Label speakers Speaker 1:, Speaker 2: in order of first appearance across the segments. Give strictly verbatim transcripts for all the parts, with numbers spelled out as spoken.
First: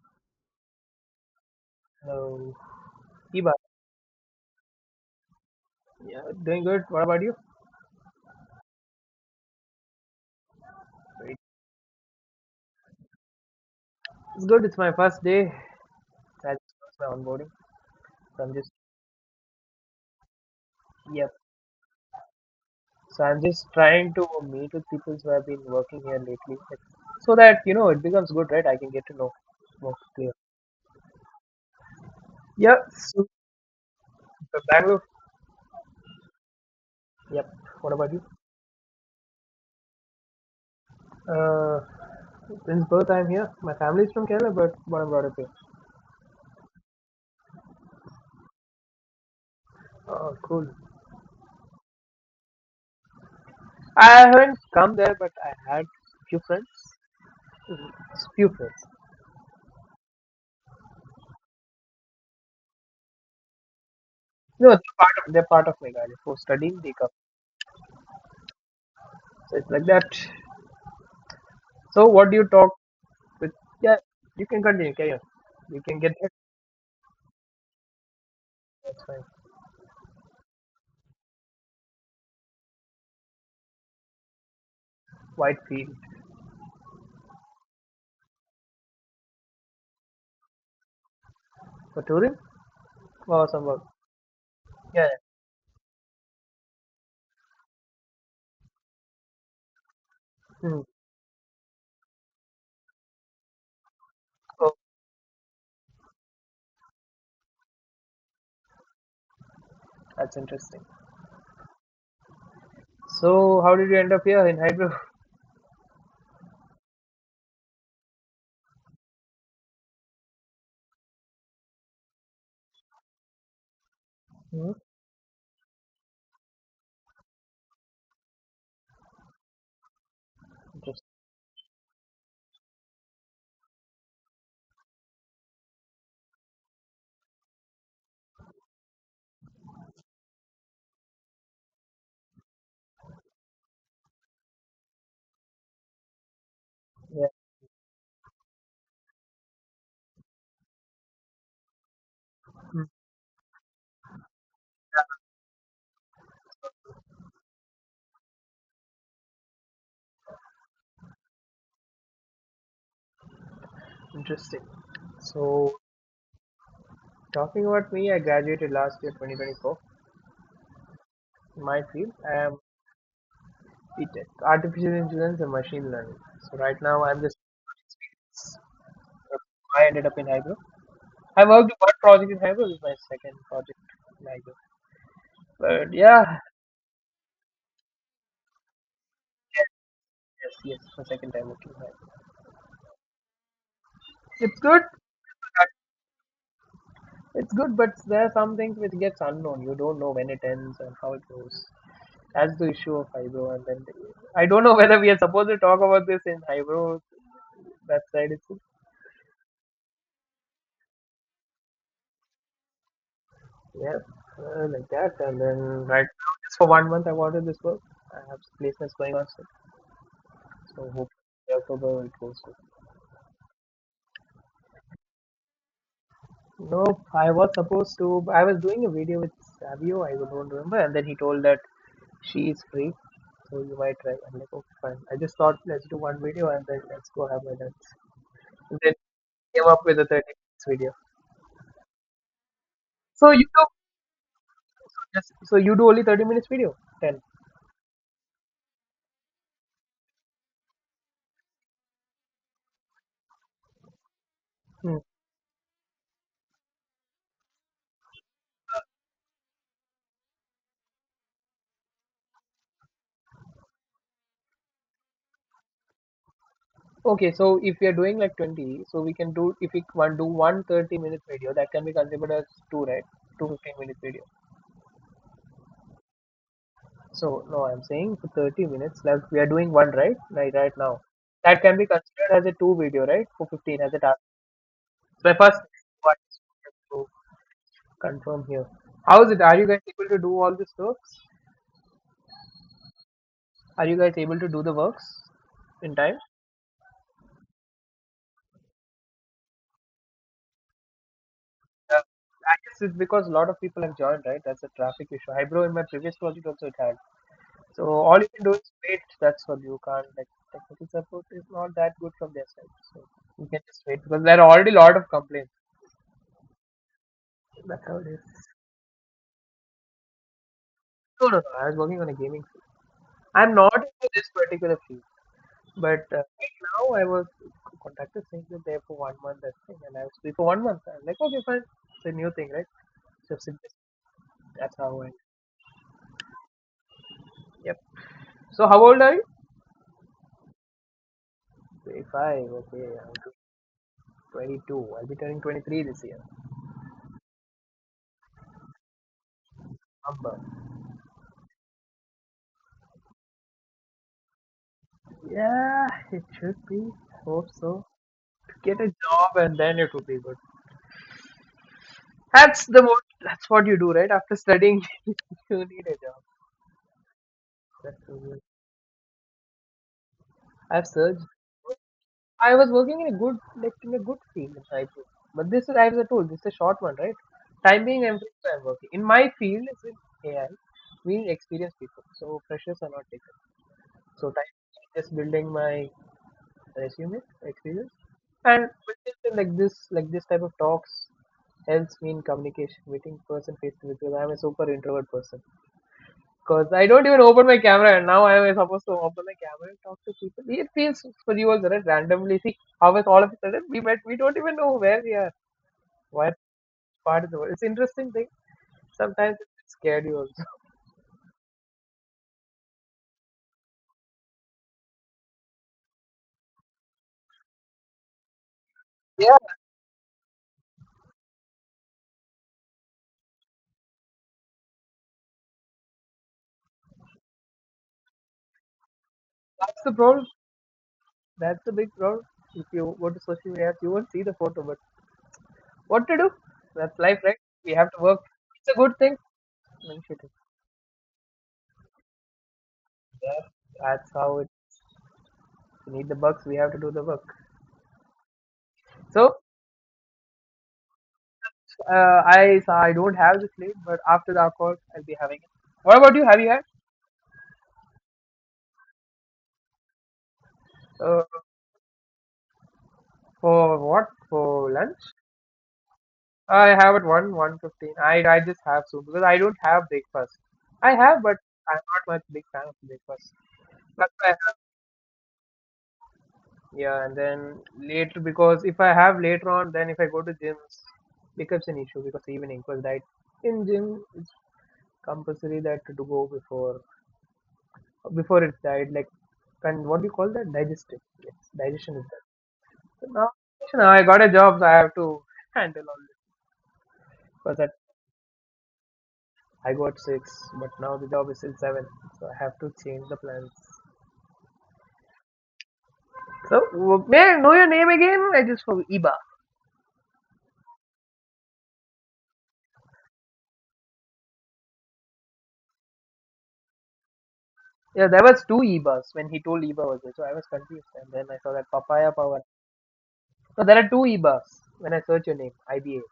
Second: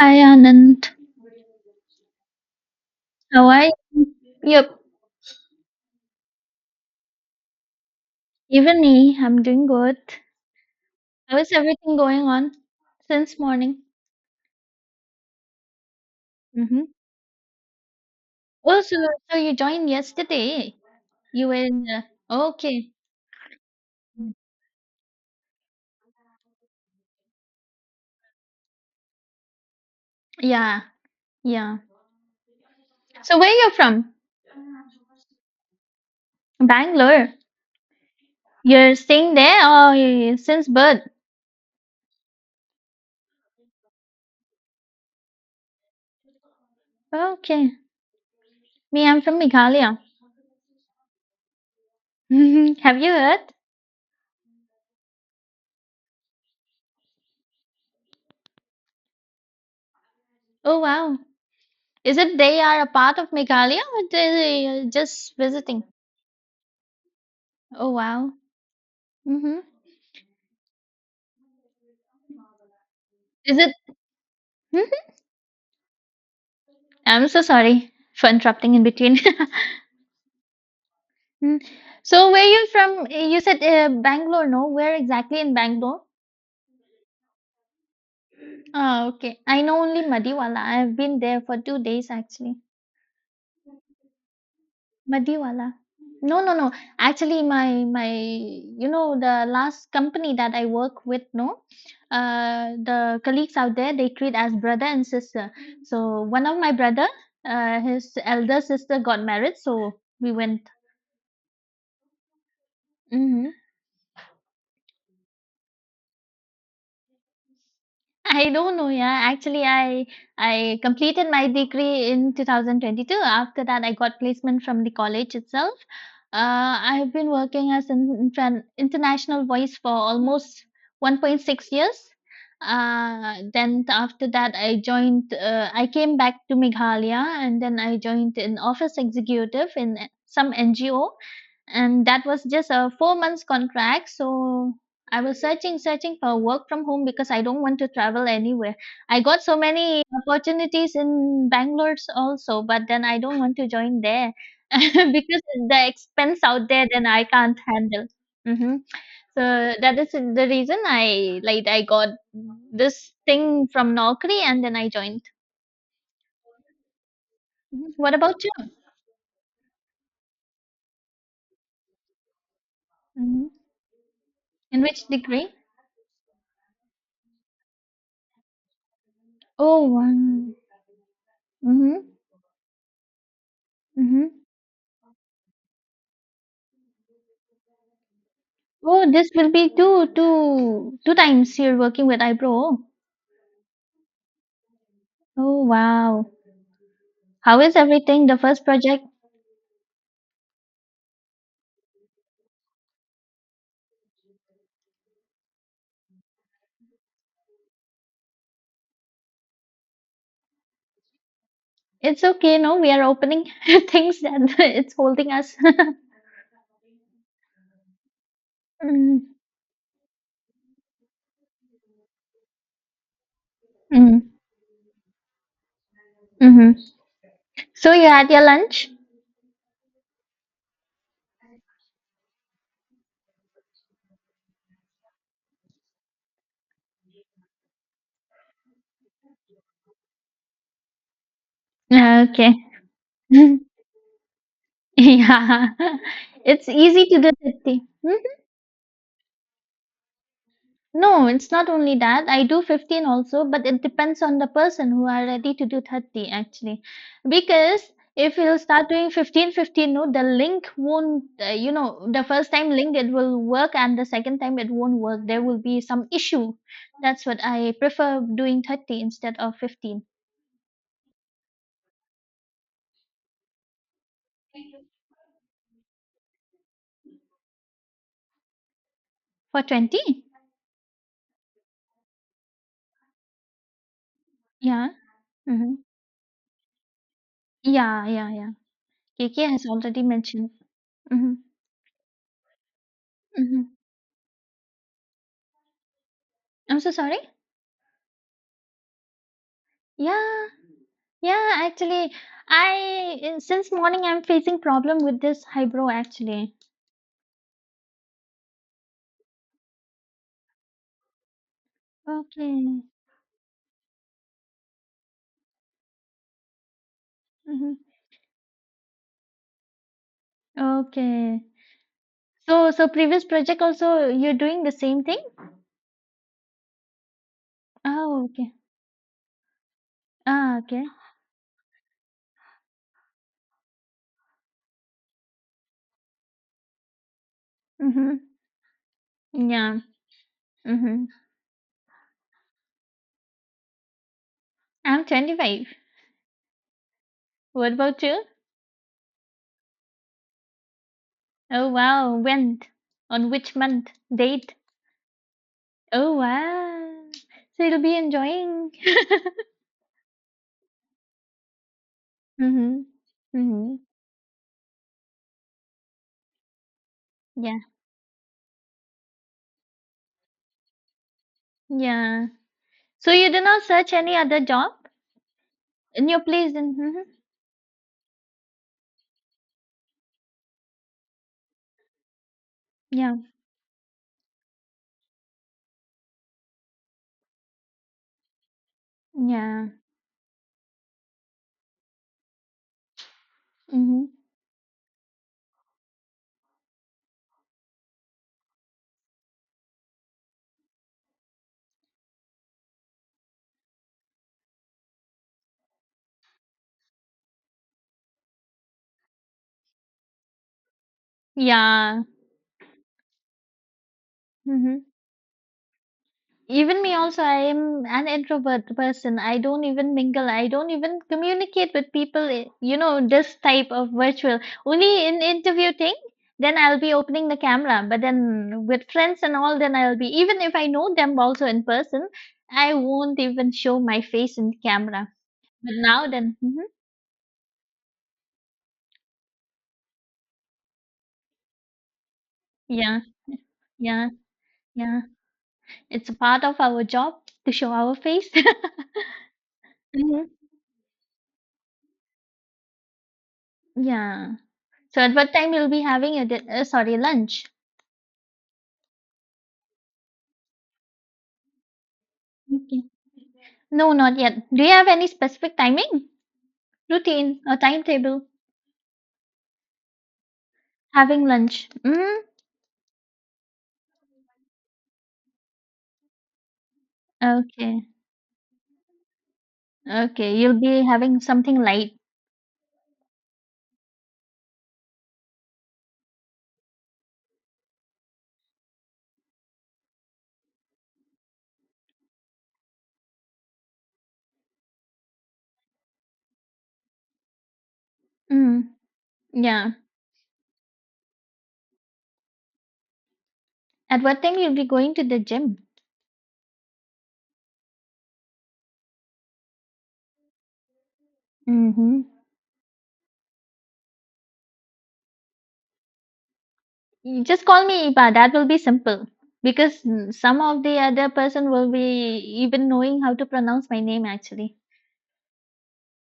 Speaker 1: Hi Anand,
Speaker 2: Hello,
Speaker 1: how
Speaker 2: Iba.
Speaker 1: are you? Yep.
Speaker 2: Yeah, doing good. What about you?
Speaker 1: Even me, I'm doing good.
Speaker 2: Great.
Speaker 1: How is everything going on since morning?
Speaker 2: It's good. It's my first day. I just
Speaker 1: Mm-hmm.
Speaker 2: got my onboarding. So I'm just,
Speaker 1: Oh, so, so you joined yesterday.
Speaker 2: yep.
Speaker 1: You were in the, okay.
Speaker 2: So I'm just trying to meet with people who have been working here lately, so that you know it becomes good, right? I can get to know more clear.
Speaker 1: Yeah, yeah.
Speaker 2: Yeah. So
Speaker 1: So where you're from?
Speaker 2: uh, Bangalore.
Speaker 1: Bangalore.
Speaker 2: Yep. What about you?
Speaker 1: You're staying there or you- since birth?
Speaker 2: Uh, since birth I'm here. My family is from Kerala, but born and brought up here.
Speaker 1: Okay. Me, I'm from Meghalaya.
Speaker 2: Oh, cool.
Speaker 1: Have you heard?
Speaker 2: I haven't come there, but I had few friends. Mhm. Few friends.
Speaker 1: Oh wow. Is it they are a part of Meghalaya or they
Speaker 2: No, they're
Speaker 1: are
Speaker 2: part of
Speaker 1: just
Speaker 2: they're part of
Speaker 1: visiting?
Speaker 2: Meghalaya for studying they come.
Speaker 1: Oh wow.
Speaker 2: So
Speaker 1: Mm-hmm.
Speaker 2: it's like that. So what do you talk with?
Speaker 1: Is it
Speaker 2: Yeah, you can continue.
Speaker 1: Mhm.
Speaker 2: Carry on. You can get that.
Speaker 1: I'm so sorry for interrupting in
Speaker 2: That's
Speaker 1: between.
Speaker 2: fine.
Speaker 1: Mm. So, where you from? You said uh, Bangalore, no? Where exactly in
Speaker 2: Whitefield
Speaker 1: Bangalore? Oh, okay. I know only Madiwala. I've been there for two
Speaker 2: for
Speaker 1: days
Speaker 2: tourism
Speaker 1: actually.
Speaker 2: or some work. Yeah.
Speaker 1: Madiwala. No, no, no. Actually, my my, you know, the last company that I
Speaker 2: Yeah. Hmm.
Speaker 1: work with, no, uh, the colleagues out there, they treat as
Speaker 2: Oh,
Speaker 1: brother and sister. So one of my brother, uh, his elder sister got married, so we
Speaker 2: that's
Speaker 1: went.
Speaker 2: interesting.
Speaker 1: Mm-hmm.
Speaker 2: So how did you end up here in Hyderabad?
Speaker 1: I don't know, yeah. Actually, I I completed my degree in two thousand twenty-two. After that, I got placement
Speaker 2: Hmm.
Speaker 1: from the college itself. Uh, I've been working as an intran- international voice for almost
Speaker 2: Interesting.
Speaker 1: one point six years. Uh, then after that, I joined. Uh, I came back to Meghalaya, and then I joined an office executive in some N G O, and that was just a four months contract, so I was searching searching for work from home
Speaker 2: Yeah.
Speaker 1: because I don't want to travel anywhere. I got so many opportunities in Bangalore also,
Speaker 2: Hmm.
Speaker 1: but then I don't want to join there because the expense out there, then I can't handle. Hmm. So that is the reason, i like i got this thing from Naukri
Speaker 2: Interesting.
Speaker 1: and then I joined.
Speaker 2: So talking about
Speaker 1: Mhm.
Speaker 2: me,
Speaker 1: What
Speaker 2: I
Speaker 1: about you?
Speaker 2: graduated last year, twenty twenty-four. In my field, I am
Speaker 1: Hmm.
Speaker 2: BTech,
Speaker 1: In
Speaker 2: Artificial
Speaker 1: which
Speaker 2: Intelligence
Speaker 1: degree?
Speaker 2: and Machine Learning. So right now, I'm just
Speaker 1: Oh
Speaker 2: I ended up in Hybrid.
Speaker 1: wow.
Speaker 2: I worked one
Speaker 1: Mm-hmm.
Speaker 2: project in Hybrid. This is my second project in Hybrid. But yeah,
Speaker 1: Oh, this will be two,
Speaker 2: yes, yes,
Speaker 1: two,
Speaker 2: my
Speaker 1: two
Speaker 2: second time
Speaker 1: times
Speaker 2: working
Speaker 1: you're
Speaker 2: in Hybrid.
Speaker 1: working with iPro.
Speaker 2: It's good.
Speaker 1: Oh, wow.
Speaker 2: It's
Speaker 1: How
Speaker 2: good,
Speaker 1: is
Speaker 2: but
Speaker 1: everything?
Speaker 2: there are
Speaker 1: The
Speaker 2: some
Speaker 1: first
Speaker 2: things which
Speaker 1: project?
Speaker 2: gets unknown. You don't know when it ends and how it goes. That's the issue of Hybrid. And then I don't know whether we are supposed to talk about this in Hybrid website. It's
Speaker 1: It's okay, no? We are opening
Speaker 2: yeah,
Speaker 1: things that
Speaker 2: uh, like
Speaker 1: it's
Speaker 2: that.
Speaker 1: holding
Speaker 2: And
Speaker 1: us.
Speaker 2: then right now, just for one month, I wanted this work. I have placements going on,
Speaker 1: Mm,
Speaker 2: so so hope October it goes.
Speaker 1: mm, mm-hmm.
Speaker 2: Nope, I was
Speaker 1: So
Speaker 2: supposed
Speaker 1: you
Speaker 2: to.
Speaker 1: had
Speaker 2: I
Speaker 1: your
Speaker 2: was doing a
Speaker 1: lunch?
Speaker 2: video with Savio, I don't remember, and then he told that she is free, so you might try. I'm like, okay, fine. I just thought let's do one video and then let's go have my dance. And then came up with a thirty minutes video.
Speaker 1: Okay.
Speaker 2: So you do just, so
Speaker 1: Yeah.
Speaker 2: you do only thirty minutes
Speaker 1: It's
Speaker 2: video?
Speaker 1: easy to
Speaker 2: ten.
Speaker 1: do that thing. No, it's not only that. I do fifteen also, but it depends on the person
Speaker 2: Hmm.
Speaker 1: who are ready to do thirty actually. Because if you'll start doing fifteen, fifteen, no, the link won't, uh, you know, the first time link it will work and the second time it won't work. There will be some issue. That's
Speaker 2: Okay,
Speaker 1: what
Speaker 2: so
Speaker 1: I
Speaker 2: if we are doing
Speaker 1: prefer
Speaker 2: like
Speaker 1: doing
Speaker 2: twenty,
Speaker 1: thirty
Speaker 2: so we can
Speaker 1: instead
Speaker 2: do
Speaker 1: of
Speaker 2: if we
Speaker 1: fifteen.
Speaker 2: one do one thirty minute video that can be considered as two, right? Two fifteen minute video. So no, I'm saying for thirty minutes left. We are
Speaker 1: For
Speaker 2: doing one right,
Speaker 1: twenty?
Speaker 2: right, right now. That can be considered as a two video, right? For fifteen as a task.
Speaker 1: Yeah.
Speaker 2: So my first
Speaker 1: Mm-hmm.
Speaker 2: one is to
Speaker 1: Yeah, yeah,
Speaker 2: confirm
Speaker 1: yeah.
Speaker 2: here. How is it?
Speaker 1: K K
Speaker 2: Are
Speaker 1: has
Speaker 2: you guys
Speaker 1: already
Speaker 2: able to do
Speaker 1: mentioned.
Speaker 2: all these works?
Speaker 1: Mm-hmm. Mm-hmm.
Speaker 2: Are you guys able to do the works in time?
Speaker 1: I'm so sorry. Yeah. Yeah,
Speaker 2: Yeah.
Speaker 1: actually,
Speaker 2: I guess it's
Speaker 1: I
Speaker 2: because a
Speaker 1: uh,
Speaker 2: lot of
Speaker 1: since
Speaker 2: people have
Speaker 1: morning I'm
Speaker 2: joined, right?
Speaker 1: facing
Speaker 2: That's a
Speaker 1: problem
Speaker 2: traffic
Speaker 1: with
Speaker 2: issue.
Speaker 1: this
Speaker 2: Hybro in my
Speaker 1: eyebrow
Speaker 2: previous project
Speaker 1: actually.
Speaker 2: also it had. So all you can do is wait. That's what you can't like technical support is not that good from their side.
Speaker 1: Okay.
Speaker 2: So you can just wait because there are already a lot of complaints.
Speaker 1: Hmm.
Speaker 2: That's how it is. No, no,
Speaker 1: Okay.
Speaker 2: no. I was working on a gaming field.
Speaker 1: So so previous
Speaker 2: I'm
Speaker 1: project
Speaker 2: not
Speaker 1: also
Speaker 2: into this
Speaker 1: you're doing the
Speaker 2: particular field,
Speaker 1: same thing?
Speaker 2: but uh, right now I was contacted
Speaker 1: Oh,
Speaker 2: saying
Speaker 1: okay.
Speaker 2: that they're for one month that thing, and I was free for
Speaker 1: Ah,
Speaker 2: one month.
Speaker 1: okay.
Speaker 2: I'm like, okay, fine. It's a new thing, right? So it's just- that's how I. Yep.
Speaker 1: Mm-hmm.
Speaker 2: So how old are you?
Speaker 1: Yeah. Mm-hmm.
Speaker 2: twenty-five. Okay, I'm twenty-two.
Speaker 1: I'm
Speaker 2: I'll be turning
Speaker 1: twenty-five.
Speaker 2: twenty-three this year.
Speaker 1: What about you?
Speaker 2: Number.
Speaker 1: Oh wow. When? On which month? Date?
Speaker 2: Yeah,
Speaker 1: Oh
Speaker 2: it should be.
Speaker 1: wow.
Speaker 2: Hope
Speaker 1: So you'll
Speaker 2: so.
Speaker 1: be enjoying.
Speaker 2: Get a job and then it will be good. That's
Speaker 1: Mm-hmm.
Speaker 2: the most. That's what you
Speaker 1: Mm-hmm.
Speaker 2: do, right? After studying, you need a job.
Speaker 1: Yeah.
Speaker 2: That's so weird. I've searched.
Speaker 1: Yeah.
Speaker 2: I was working
Speaker 1: So
Speaker 2: in a
Speaker 1: you
Speaker 2: good,
Speaker 1: did not
Speaker 2: like
Speaker 1: search
Speaker 2: in a
Speaker 1: any
Speaker 2: good
Speaker 1: other
Speaker 2: field in
Speaker 1: job
Speaker 2: Jaipur. But this is, as I
Speaker 1: in your
Speaker 2: told, this is a
Speaker 1: place?
Speaker 2: short one,
Speaker 1: Mm-hmm.
Speaker 2: right? Time being, I'm, I'm working. In my field, it's in A I, meaning experienced people. So freshers are not
Speaker 1: Yeah,
Speaker 2: taken. So time being, just building my resume, experience, and building like
Speaker 1: yeah,
Speaker 2: this, like this type of talks helps me in communication, meeting person face to face.
Speaker 1: hmm,
Speaker 2: Because I'm a super introvert person. Because I don't even open my camera, and now I am supposed to open my camera and talk to people. It feels for you also, right? Randomly, see how is all of a sudden we met. We don't even know where we are, what part of the world. It's interesting thing. Sometimes it's scared you also.
Speaker 1: yeah, hmm. Even me also, I am an introvert person.
Speaker 2: Yeah,
Speaker 1: I don't even mingle. I don't even communicate with people. i- You know, this type of virtual. Only in interview thing, then I'll be opening the camera. But then with friends and all, then
Speaker 2: that's the
Speaker 1: I'll be,
Speaker 2: problem.
Speaker 1: even if I know them also
Speaker 2: That's
Speaker 1: in
Speaker 2: the big
Speaker 1: person,
Speaker 2: problem. If
Speaker 1: I
Speaker 2: you go to
Speaker 1: won't
Speaker 2: social
Speaker 1: even
Speaker 2: media,
Speaker 1: show
Speaker 2: you
Speaker 1: my
Speaker 2: won't see the
Speaker 1: face in
Speaker 2: photo. But
Speaker 1: camera. But now
Speaker 2: what to do?
Speaker 1: then, hmm,
Speaker 2: That's life, right? We have to work. It's a good thing. I mean, shit,
Speaker 1: yeah,
Speaker 2: yeah,
Speaker 1: yeah,
Speaker 2: that's how it.
Speaker 1: yeah.
Speaker 2: We need
Speaker 1: It's a
Speaker 2: the
Speaker 1: part
Speaker 2: bugs.
Speaker 1: of
Speaker 2: We have to
Speaker 1: our
Speaker 2: do the
Speaker 1: job
Speaker 2: work.
Speaker 1: to show our face.
Speaker 2: So
Speaker 1: Hmm.
Speaker 2: Uh, I so I don't have the slate, but after
Speaker 1: Yeah.
Speaker 2: the call,
Speaker 1: So
Speaker 2: I'll
Speaker 1: at
Speaker 2: be
Speaker 1: what
Speaker 2: having it.
Speaker 1: time you'll be
Speaker 2: What
Speaker 1: having
Speaker 2: about you?
Speaker 1: your
Speaker 2: Have
Speaker 1: din-
Speaker 2: you had
Speaker 1: uh, sorry, lunch?
Speaker 2: uh,
Speaker 1: Okay.
Speaker 2: for
Speaker 1: No,
Speaker 2: what
Speaker 1: not yet. Do you
Speaker 2: for
Speaker 1: have
Speaker 2: lunch?
Speaker 1: any specific timing,
Speaker 2: I have at one
Speaker 1: routine, or
Speaker 2: one fifteen. I
Speaker 1: timetable
Speaker 2: I just have soon because I don't have breakfast. I have,
Speaker 1: having
Speaker 2: but
Speaker 1: lunch?
Speaker 2: I'm not
Speaker 1: Mm,
Speaker 2: much big fan of breakfast. That's why I have yeah, and then
Speaker 1: okay,
Speaker 2: later because if I have later on, then if I go to
Speaker 1: okay. You'll
Speaker 2: gyms,
Speaker 1: be having something
Speaker 2: becomes an
Speaker 1: light.
Speaker 2: issue because evening because diet in gym it's compulsory that to go before before it died, like, and what do you call that? Digestive. Yes, digestion is that. So now, so now I got a job, so I have to handle all this. Because at,
Speaker 1: Mm, yeah.
Speaker 2: I got six, but now the job is still seven, so I have to change the plans.
Speaker 1: At what time you'll be going to the gym?
Speaker 2: So, w- may I know your name again? I just for Iba.
Speaker 1: Mm-hmm. You just call me
Speaker 2: Yeah,
Speaker 1: Iba.
Speaker 2: there
Speaker 1: That
Speaker 2: was
Speaker 1: will be
Speaker 2: two
Speaker 1: simple
Speaker 2: Ibas when he told
Speaker 1: because
Speaker 2: Iba was there,
Speaker 1: mm,
Speaker 2: so I
Speaker 1: some
Speaker 2: was
Speaker 1: of the
Speaker 2: confused.
Speaker 1: other
Speaker 2: And then I
Speaker 1: person
Speaker 2: saw that
Speaker 1: will
Speaker 2: Papaya
Speaker 1: be
Speaker 2: Power.
Speaker 1: even knowing how to
Speaker 2: So
Speaker 1: pronounce
Speaker 2: there
Speaker 1: my
Speaker 2: are two
Speaker 1: name actually.
Speaker 2: Ibas when I search your name, I B A.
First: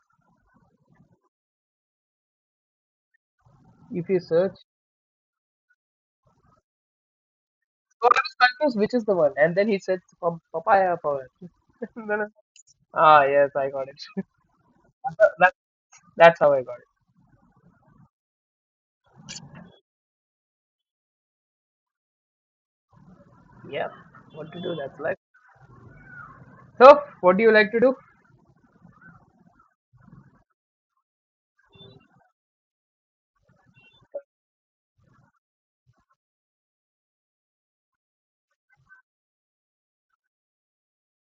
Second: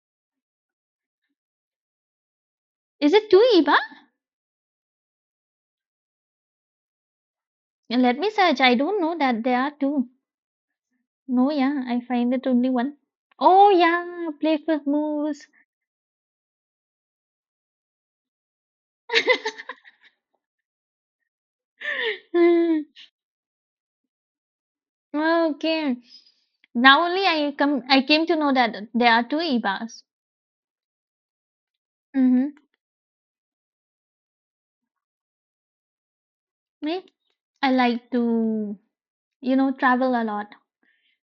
Speaker 1: Is it two Iba?
Speaker 2: If you search, so I
Speaker 1: Let me
Speaker 2: was
Speaker 1: search. I
Speaker 2: confused which
Speaker 1: don't
Speaker 2: is the
Speaker 1: know
Speaker 2: one.
Speaker 1: that
Speaker 2: And
Speaker 1: there
Speaker 2: then
Speaker 1: are
Speaker 2: he said
Speaker 1: two.
Speaker 2: Pap- Papaya Power.
Speaker 1: No, yeah, I find it only one.
Speaker 2: Ah, yes, I
Speaker 1: Oh,
Speaker 2: got it.
Speaker 1: yeah, play with Moose.
Speaker 2: that, that's how I got
Speaker 1: Hmm,
Speaker 2: it. Yeah, what to do, that's life.
Speaker 1: okay.
Speaker 2: So,
Speaker 1: Now only
Speaker 2: what do you
Speaker 1: I
Speaker 2: like to
Speaker 1: come
Speaker 2: do?
Speaker 1: I came to know that there are two Ibas. Mm-hmm. Me, I like to, you know, travel a lot,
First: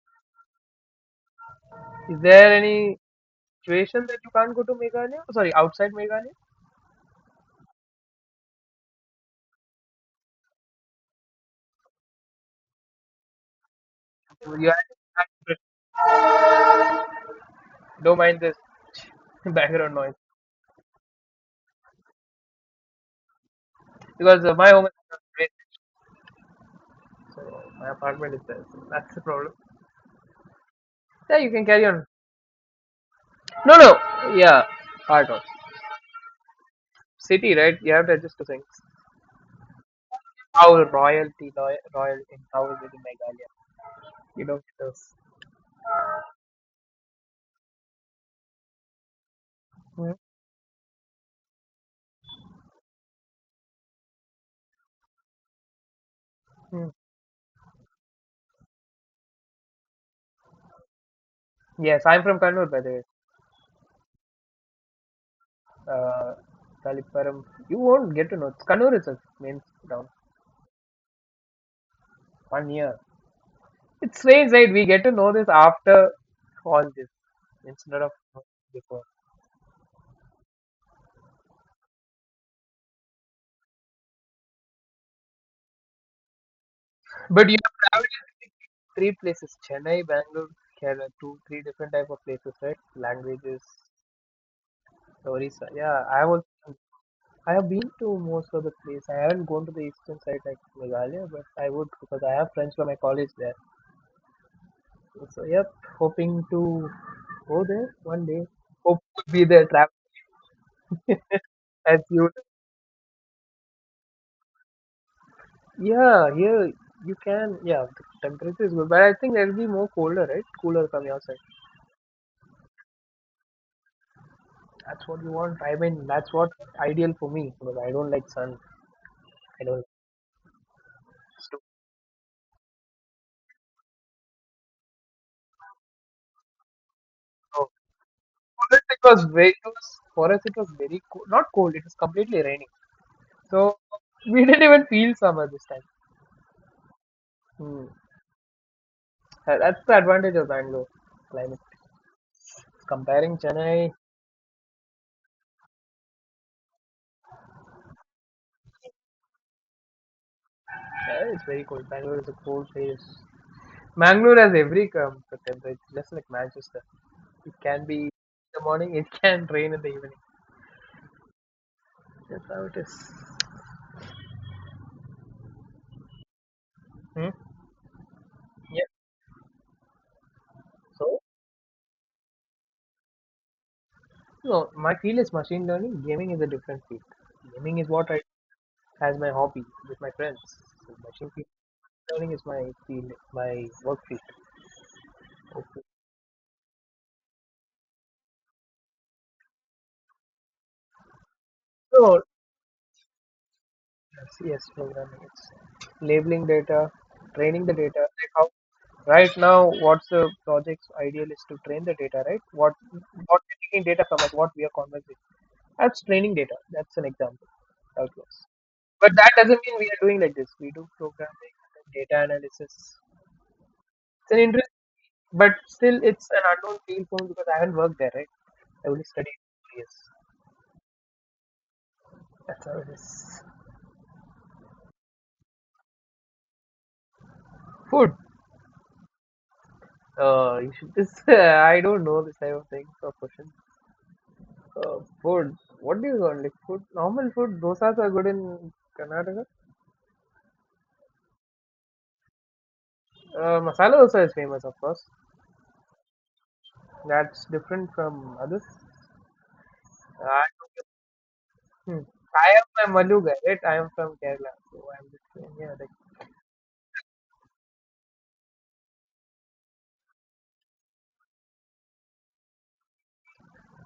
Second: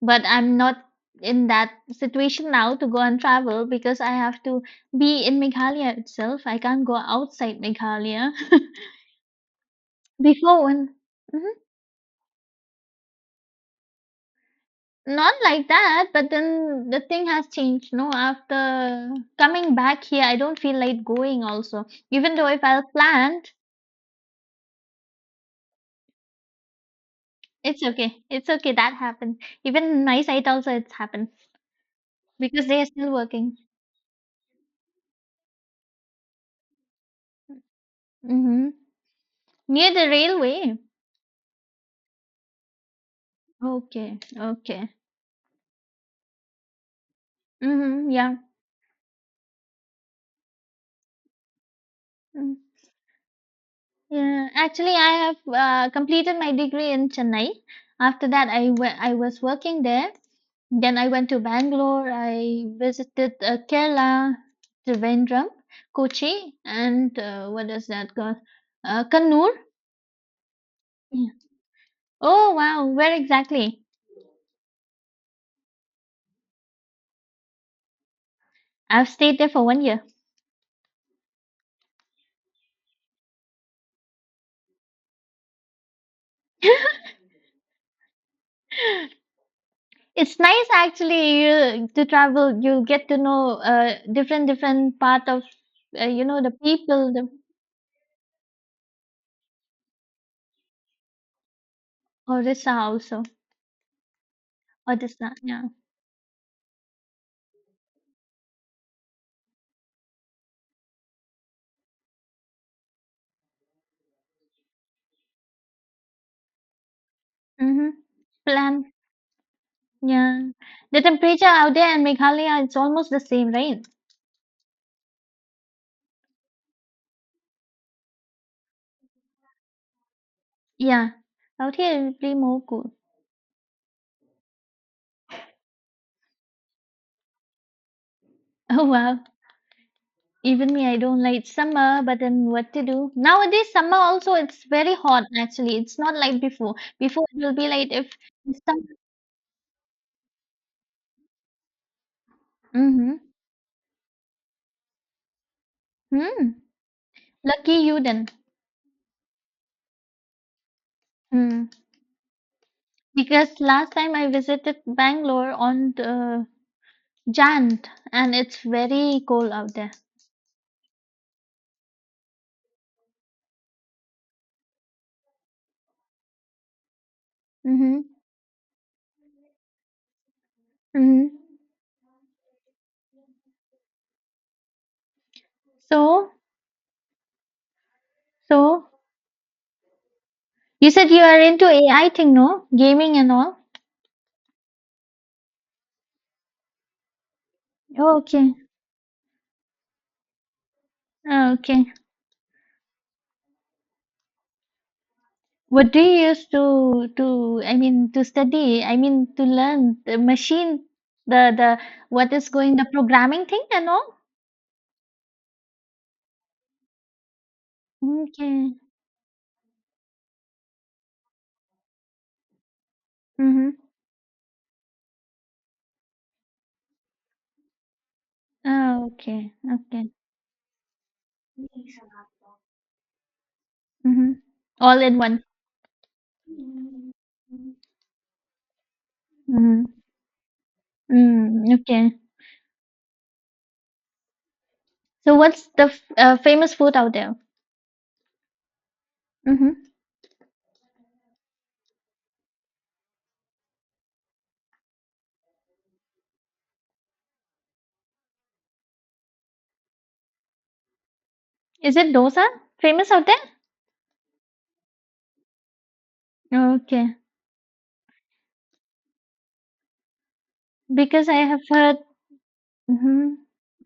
Speaker 1: but I'm not in that
Speaker 2: Is
Speaker 1: situation
Speaker 2: there
Speaker 1: now to
Speaker 2: any
Speaker 1: go and travel because
Speaker 2: situation
Speaker 1: I
Speaker 2: that you
Speaker 1: have
Speaker 2: can't go
Speaker 1: to
Speaker 2: to Meghalaya?
Speaker 1: be in
Speaker 2: Sorry, outside
Speaker 1: Meghalaya
Speaker 2: Meghalaya?
Speaker 1: itself. I can't go outside Meghalaya. Before when Mhm.
Speaker 2: You have
Speaker 1: Not
Speaker 2: to,
Speaker 1: like that, but then the thing has changed. No,
Speaker 2: don't mind this
Speaker 1: after coming
Speaker 2: background
Speaker 1: back
Speaker 2: noise
Speaker 1: here, I don't feel like going also. Even though if I'll planned,
Speaker 2: because uh, my home is great, so
Speaker 1: it's
Speaker 2: my
Speaker 1: okay.
Speaker 2: apartment is
Speaker 1: It's
Speaker 2: there.
Speaker 1: okay.
Speaker 2: So
Speaker 1: That
Speaker 2: that's the
Speaker 1: happened.
Speaker 2: problem.
Speaker 1: Even in my site also it's happened
Speaker 2: Yeah, you can carry on.
Speaker 1: because they are still working.
Speaker 2: No, no, yeah, part of city, right? You have to adjust to things.
Speaker 1: Mm-hmm. Near the railway.
Speaker 2: How royalty, royal, royal in how is it in Meghalaya?
Speaker 1: Okay.
Speaker 2: You don't get
Speaker 1: Okay.
Speaker 2: those.
Speaker 1: Mm-hmm. Yeah.
Speaker 2: Hmm?
Speaker 1: Mm-hmm. Yeah, actually, I have uh, completed my
Speaker 2: Hmm.
Speaker 1: degree in Chennai. After that, I wa- I was working there. Then I went to
Speaker 2: Yes,
Speaker 1: Bangalore.
Speaker 2: I'm from
Speaker 1: I
Speaker 2: Kannur, by the way.
Speaker 1: visited uh, Kerala, Trivandrum,
Speaker 2: Uh,
Speaker 1: Kochi, and
Speaker 2: Kalipuram.
Speaker 1: uh, what
Speaker 2: You
Speaker 1: is that
Speaker 2: won't get to
Speaker 1: called?
Speaker 2: know. Kannur
Speaker 1: Uh,
Speaker 2: is a
Speaker 1: Kannur.
Speaker 2: main town.
Speaker 1: Yeah. Oh
Speaker 2: One
Speaker 1: wow,
Speaker 2: year.
Speaker 1: where exactly?
Speaker 2: It's strange, right? We get to know this after all this instead of before.
Speaker 1: I've stayed there for one year.
Speaker 2: But you have traveled three places: Chennai,
Speaker 1: It's
Speaker 2: Bangalore,
Speaker 1: nice
Speaker 2: Kerala. Two,
Speaker 1: actually
Speaker 2: three
Speaker 1: you,
Speaker 2: different
Speaker 1: to
Speaker 2: type of places,
Speaker 1: travel.
Speaker 2: right?
Speaker 1: You get to know
Speaker 2: Languages,
Speaker 1: uh, different different part of
Speaker 2: stories. Yeah,
Speaker 1: uh,
Speaker 2: I
Speaker 1: you
Speaker 2: have
Speaker 1: know
Speaker 2: also.
Speaker 1: the people, the
Speaker 2: I have been to most of the place. I haven't gone to the eastern side like Meghalaya, but I would because I have
Speaker 1: Orissa
Speaker 2: friends from my
Speaker 1: also.
Speaker 2: college there.
Speaker 1: Orissa,
Speaker 2: So
Speaker 1: yeah.
Speaker 2: yep, hoping to go there one day. Hope to be there travel as you. Yeah, here you can. Yeah,
Speaker 1: Mhm.
Speaker 2: the temperature is
Speaker 1: Plan
Speaker 2: good, but I think there'll be more colder,
Speaker 1: yeah.
Speaker 2: right? Cooler
Speaker 1: The
Speaker 2: from your side.
Speaker 1: temperature out there in Meghalaya, it's almost the same, right?
Speaker 2: That's what you want. I mean, that's what ideal for me because I don't like sun. I don't.
Speaker 1: Yeah.
Speaker 2: It's
Speaker 1: Out here, it'll be more cool.
Speaker 2: oh. For us,
Speaker 1: Oh,
Speaker 2: it
Speaker 1: wow.
Speaker 2: was very. It was, for us, it was
Speaker 1: Even me, I
Speaker 2: very
Speaker 1: don't
Speaker 2: cold. Not
Speaker 1: like
Speaker 2: cold. It was
Speaker 1: summer, but
Speaker 2: completely
Speaker 1: then
Speaker 2: raining.
Speaker 1: what to do? Nowadays,
Speaker 2: So
Speaker 1: summer also,
Speaker 2: we didn't
Speaker 1: it's
Speaker 2: even
Speaker 1: very
Speaker 2: feel
Speaker 1: hot,
Speaker 2: summer this
Speaker 1: actually.
Speaker 2: time.
Speaker 1: It's not like before. Before, it will be
Speaker 2: Hmm.
Speaker 1: like if summer.
Speaker 2: That- That's the advantage of Bangalore climate.
Speaker 1: Mm-hmm.
Speaker 2: Comparing Chennai.
Speaker 1: Mm. Lucky you then.
Speaker 2: Yeah, it's very
Speaker 1: Mm.
Speaker 2: cold. Bangalore is a cold place.
Speaker 1: Because last time I
Speaker 2: Mangalore has
Speaker 1: visited
Speaker 2: every com-
Speaker 1: Bangalore
Speaker 2: temperature,
Speaker 1: on
Speaker 2: just like
Speaker 1: the
Speaker 2: Manchester. It
Speaker 1: Jan,
Speaker 2: can be in
Speaker 1: and it's
Speaker 2: the morning, it
Speaker 1: very
Speaker 2: can
Speaker 1: cold
Speaker 2: rain
Speaker 1: out
Speaker 2: in the
Speaker 1: there.
Speaker 2: evening. That's how it is. Hmm?
Speaker 1: Mm-hmm.
Speaker 2: Yeah. So,
Speaker 1: Mm-hmm.
Speaker 2: no, my field is machine learning.
Speaker 1: So,
Speaker 2: Gaming is a different field. Gaming is what I
Speaker 1: so
Speaker 2: as my hobby with my friends.
Speaker 1: you
Speaker 2: So
Speaker 1: said you
Speaker 2: machine
Speaker 1: are
Speaker 2: field
Speaker 1: into A I
Speaker 2: learning
Speaker 1: thing,
Speaker 2: is
Speaker 1: no?
Speaker 2: my field,
Speaker 1: Gaming and all.
Speaker 2: my work field. Okay.
Speaker 1: Oh, okay. Ah, okay.
Speaker 2: So, yes, yes, programming, it's
Speaker 1: What do you
Speaker 2: labeling
Speaker 1: use
Speaker 2: data,
Speaker 1: to
Speaker 2: training
Speaker 1: to
Speaker 2: the
Speaker 1: I
Speaker 2: data,
Speaker 1: mean to
Speaker 2: like how
Speaker 1: study? I
Speaker 2: right
Speaker 1: mean to
Speaker 2: now,
Speaker 1: learn
Speaker 2: what's
Speaker 1: the
Speaker 2: the
Speaker 1: machine,
Speaker 2: project's ideal is
Speaker 1: the
Speaker 2: to
Speaker 1: the
Speaker 2: train the data,
Speaker 1: what
Speaker 2: right,
Speaker 1: is
Speaker 2: what
Speaker 1: going the
Speaker 2: what
Speaker 1: programming
Speaker 2: we're
Speaker 1: thing
Speaker 2: taking
Speaker 1: and
Speaker 2: data from,
Speaker 1: all.
Speaker 2: like what we are conversing, that's training data, that's an example how it works.
Speaker 1: Okay.
Speaker 2: But that doesn't mean we are doing like this, we do programming, data analysis.
Speaker 1: Mm-hmm.
Speaker 2: It's an interest, but still it's an unknown field for me because I haven't worked there, right? I
Speaker 1: Ah,
Speaker 2: only studied
Speaker 1: okay.
Speaker 2: for years.
Speaker 1: Okay.
Speaker 2: That's how it is.
Speaker 1: Mm-hmm. All in one.
Speaker 2: Food.
Speaker 1: Mm-hmm.
Speaker 2: Uh you should this.
Speaker 1: Mm,
Speaker 2: I don't
Speaker 1: okay.
Speaker 2: know this type of things or questions. Uh,
Speaker 1: So
Speaker 2: food.
Speaker 1: what's the
Speaker 2: What
Speaker 1: f-
Speaker 2: do you
Speaker 1: uh,
Speaker 2: want? Like
Speaker 1: famous
Speaker 2: food,
Speaker 1: food out
Speaker 2: normal
Speaker 1: there?
Speaker 2: food. Dosas are good in Karnataka.
Speaker 1: Mm-hmm.
Speaker 2: Uh, masala dosa is famous, of course. That's different from others. I,
Speaker 1: Is
Speaker 2: hmm.
Speaker 1: it
Speaker 2: I
Speaker 1: dosa?
Speaker 2: am a
Speaker 1: Famous
Speaker 2: Malu
Speaker 1: out
Speaker 2: guy,
Speaker 1: there?
Speaker 2: right? I am from Kerala, so I'm just saying, yeah, like
Speaker 1: Okay. Because I have heard, mhm.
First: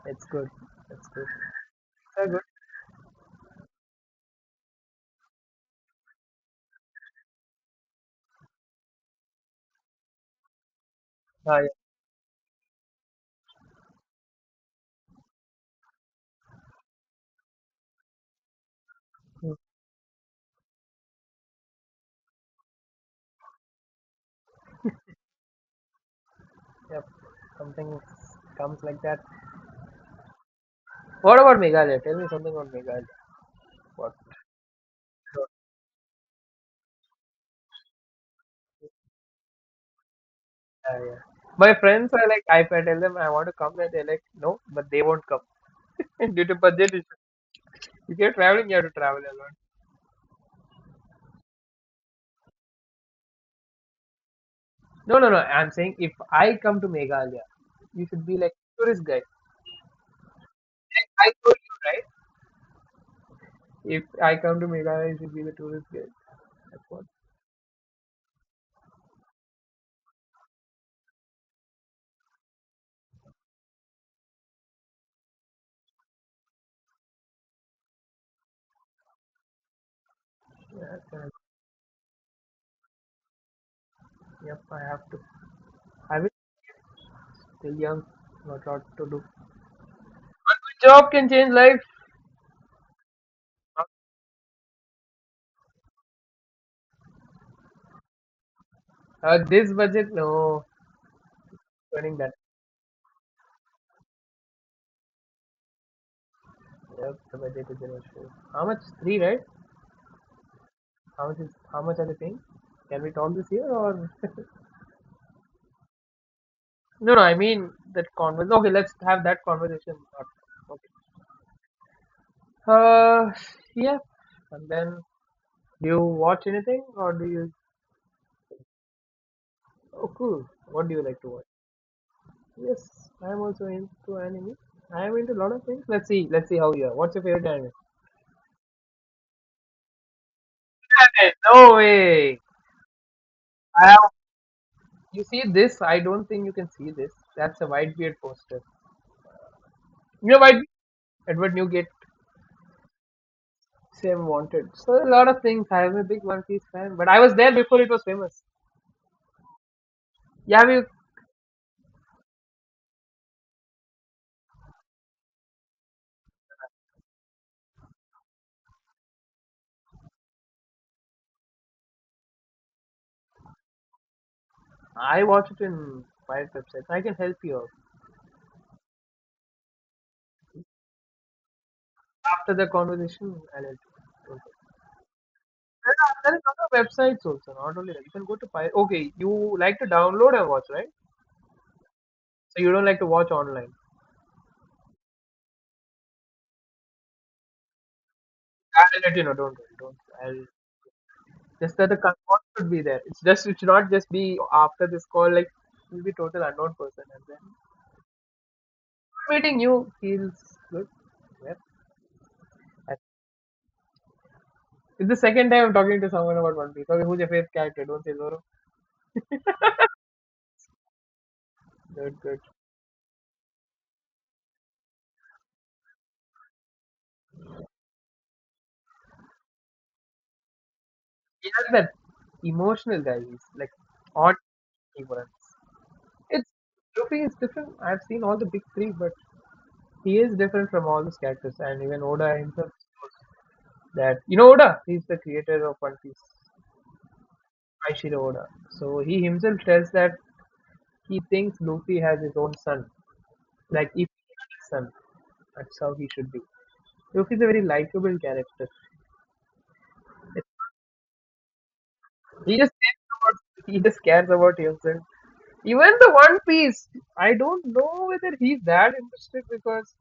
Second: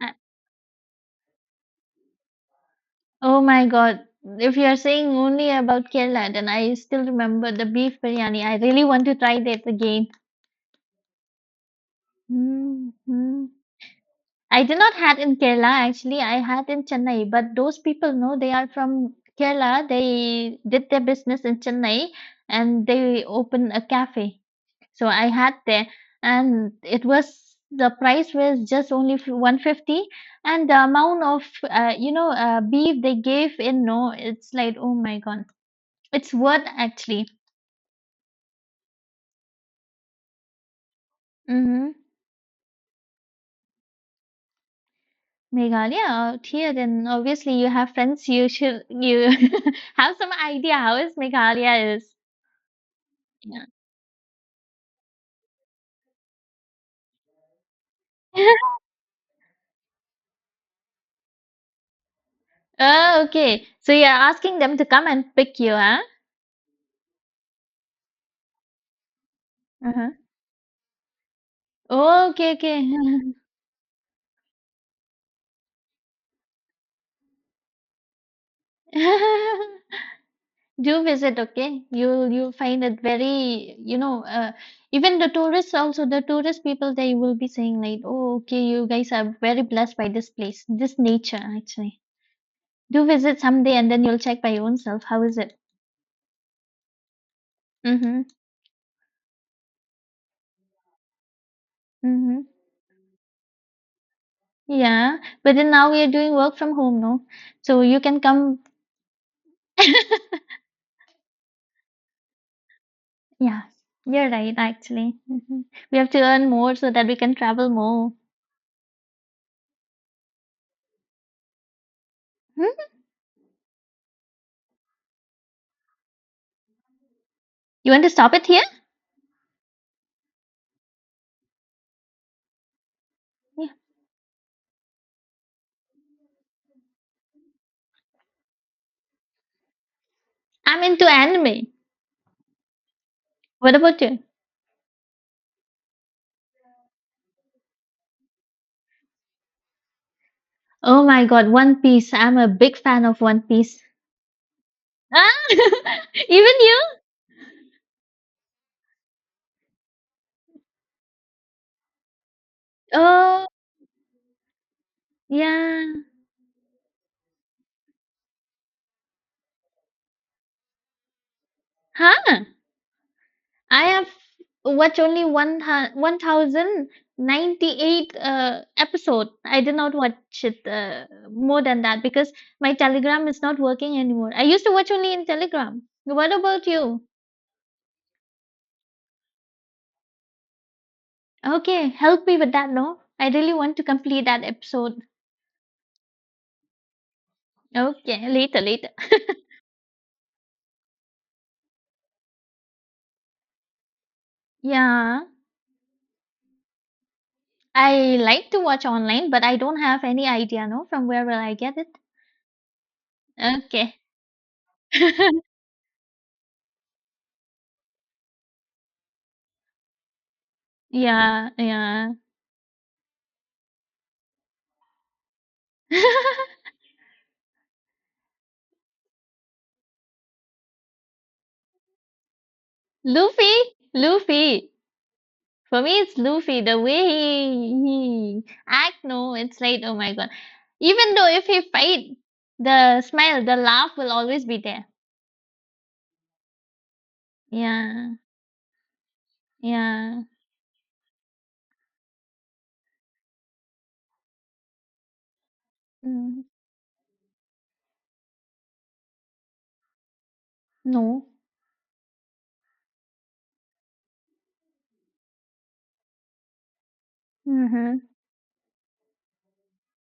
Speaker 1: Uh,
Speaker 2: it's good. It's good. It's good.
Speaker 1: oh my God, if you are saying only about Kerala, then I still remember the beef biryani. I really want to try that again.
Speaker 2: Ah, yeah.
Speaker 1: Hmm. I did not had in Kerala actually. I had in Chennai, but those people know they are from
Speaker 2: Hmm.
Speaker 1: Kerala. They did their business in Chennai and they opened a cafe. So I had there, and it
Speaker 2: Yep.
Speaker 1: was the
Speaker 2: Something
Speaker 1: price was
Speaker 2: comes
Speaker 1: just
Speaker 2: like
Speaker 1: only
Speaker 2: that.
Speaker 1: f- one fifty, and the amount
Speaker 2: What
Speaker 1: of
Speaker 2: about
Speaker 1: uh,
Speaker 2: Meghalaya?
Speaker 1: you
Speaker 2: Tell me
Speaker 1: know
Speaker 2: something
Speaker 1: uh,
Speaker 2: about
Speaker 1: beef
Speaker 2: Meghalaya.
Speaker 1: they gave in. No,
Speaker 2: What?
Speaker 1: it's like oh my god,
Speaker 2: what-
Speaker 1: it's worth actually.
Speaker 2: ah, yeah. My
Speaker 1: Mm-hmm.
Speaker 2: friends are like, if I tell them I want to come, and they're like, no, but they won't
Speaker 1: Meghalaya
Speaker 2: come due
Speaker 1: out
Speaker 2: to
Speaker 1: here,
Speaker 2: budget.
Speaker 1: then obviously you have
Speaker 2: If
Speaker 1: friends.
Speaker 2: you're
Speaker 1: You
Speaker 2: traveling, you
Speaker 1: should
Speaker 2: have to travel
Speaker 1: you
Speaker 2: alone.
Speaker 1: have some idea how is Meghalaya is. Yeah.
Speaker 2: No, no, no. I'm saying if I come to Meghalaya, you should be like tourist guide. Like I told you, right?
Speaker 1: Oh, okay. So
Speaker 2: If
Speaker 1: you're
Speaker 2: I come
Speaker 1: asking
Speaker 2: to
Speaker 1: them to come
Speaker 2: Meghalaya, you should
Speaker 1: and
Speaker 2: be the
Speaker 1: pick you,
Speaker 2: tourist
Speaker 1: huh?
Speaker 2: guide. That's what.
Speaker 1: Uh-huh. Okay, okay. Do
Speaker 2: That's going
Speaker 1: visit, okay? you'll you'll find it very, you know, uh,
Speaker 2: yep, I have to.
Speaker 1: even the tourists also,
Speaker 2: I
Speaker 1: the
Speaker 2: will
Speaker 1: tourist people, they will be
Speaker 2: still
Speaker 1: saying like,
Speaker 2: young.
Speaker 1: oh okay,
Speaker 2: Not lot
Speaker 1: you
Speaker 2: to
Speaker 1: guys
Speaker 2: do.
Speaker 1: are very blessed by this place,
Speaker 2: One
Speaker 1: this
Speaker 2: job can
Speaker 1: nature
Speaker 2: change life.
Speaker 1: actually. Do visit someday and then you'll check by your own self how is it. Mm-hmm.
Speaker 2: Uh, this budget, no. Turning that.
Speaker 1: Mm-hmm. Yeah. But then now we are doing work from home,
Speaker 2: Yep,
Speaker 1: no?
Speaker 2: the budget is
Speaker 1: So
Speaker 2: an
Speaker 1: you can
Speaker 2: issue.
Speaker 1: come.
Speaker 2: How much? Three, right? How much is? How much are they paying? Can we talk this
Speaker 1: Yeah,
Speaker 2: year or?
Speaker 1: you're right actually. Hmm. We have to earn more so that
Speaker 2: No,
Speaker 1: we
Speaker 2: no, I
Speaker 1: can travel
Speaker 2: mean that
Speaker 1: more.
Speaker 2: conversation. Okay, let's have that conversation. Okay.
Speaker 1: Hmm?
Speaker 2: Uh, yeah. And then, do you watch anything or do you?
Speaker 1: You want to stop it here?
Speaker 2: Oh, cool. What do you like to watch? Yes, I'm also
Speaker 1: Yeah.
Speaker 2: into anime. I'm into a lot of things. Let's see. Let's see how you are. What's your favorite anime?
Speaker 1: I'm into
Speaker 2: Hey,
Speaker 1: anime.
Speaker 2: no way.
Speaker 1: What
Speaker 2: I have,
Speaker 1: about you?
Speaker 2: you see this? I don't think you can see this. That's a Whitebeard poster. You know Whitebeard?
Speaker 1: Oh my god,
Speaker 2: Edward
Speaker 1: One
Speaker 2: Newgate.
Speaker 1: Piece. I'm a big fan of One Piece.
Speaker 2: Same wanted. So a lot of
Speaker 1: Ah,
Speaker 2: things. I am a big One
Speaker 1: even
Speaker 2: Piece
Speaker 1: you?
Speaker 2: fan, but I was there before it was famous. Yeah, we
Speaker 1: Oh, yeah. Huh? I have watched
Speaker 2: I
Speaker 1: only
Speaker 2: watch
Speaker 1: one
Speaker 2: it in five websites. I can help you out.
Speaker 1: one thousand ninety-eight uh, episode. I did not watch it uh, more than that because
Speaker 2: After the
Speaker 1: my Telegram
Speaker 2: conversation,
Speaker 1: is not
Speaker 2: I'll help
Speaker 1: working anymore.
Speaker 2: you. Okay.
Speaker 1: I used to watch only in Telegram.
Speaker 2: There are
Speaker 1: What
Speaker 2: there is
Speaker 1: about
Speaker 2: other
Speaker 1: you?
Speaker 2: websites also, not only that. You can go to Pi. Okay, you like to download and watch, right?
Speaker 1: Okay, help me with
Speaker 2: So
Speaker 1: that,
Speaker 2: you don't like
Speaker 1: no?
Speaker 2: to
Speaker 1: I
Speaker 2: watch
Speaker 1: really
Speaker 2: online.
Speaker 1: want to complete that episode. Okay, later,
Speaker 2: I'll
Speaker 1: later.
Speaker 2: let you know. Don't worry. Don't. I'll just that the content should be there. It's just it should not just be after this
Speaker 1: Yeah.
Speaker 2: call. Like you'll be total unknown person, and then
Speaker 1: I like to watch online, but I
Speaker 2: meeting
Speaker 1: don't
Speaker 2: you
Speaker 1: have any
Speaker 2: feels
Speaker 1: idea, no,
Speaker 2: good.
Speaker 1: from where will I
Speaker 2: Yep.
Speaker 1: get it? Okay.
Speaker 2: It's the second time I'm talking to someone about One Piece. Okay, who's your favorite character? Don't say Zoro.
Speaker 1: Yeah, yeah.
Speaker 2: Good, good. He has that emotional guy. He's
Speaker 1: Luffy,
Speaker 2: like odd
Speaker 1: Luffy.
Speaker 2: he runs.
Speaker 1: For me, it's
Speaker 2: It's
Speaker 1: Luffy. The way
Speaker 2: Luffy is
Speaker 1: he,
Speaker 2: different. I've seen all
Speaker 1: he
Speaker 2: the big three,
Speaker 1: act,
Speaker 2: but
Speaker 1: no, it's like, oh my
Speaker 2: he
Speaker 1: god.
Speaker 2: is different from all
Speaker 1: Even
Speaker 2: these
Speaker 1: though if
Speaker 2: characters,
Speaker 1: he
Speaker 2: and even
Speaker 1: fight,
Speaker 2: Oda himself.
Speaker 1: the smile, the laugh will
Speaker 2: That you
Speaker 1: always
Speaker 2: know,
Speaker 1: be
Speaker 2: Oda,
Speaker 1: there.
Speaker 2: he's the creator of One Piece,
Speaker 1: Yeah,
Speaker 2: Eiichiro Oda. So he himself tells that
Speaker 1: yeah.
Speaker 2: he thinks Luffy has his own son, like if he had a son, that's how he should be.
Speaker 1: Mm,
Speaker 2: Luffy is a very likable character.
Speaker 1: no.
Speaker 2: He just cares about, he just cares about himself. Even the One Piece, I don't
Speaker 1: Mm-hmm.
Speaker 2: know whether he's that interested because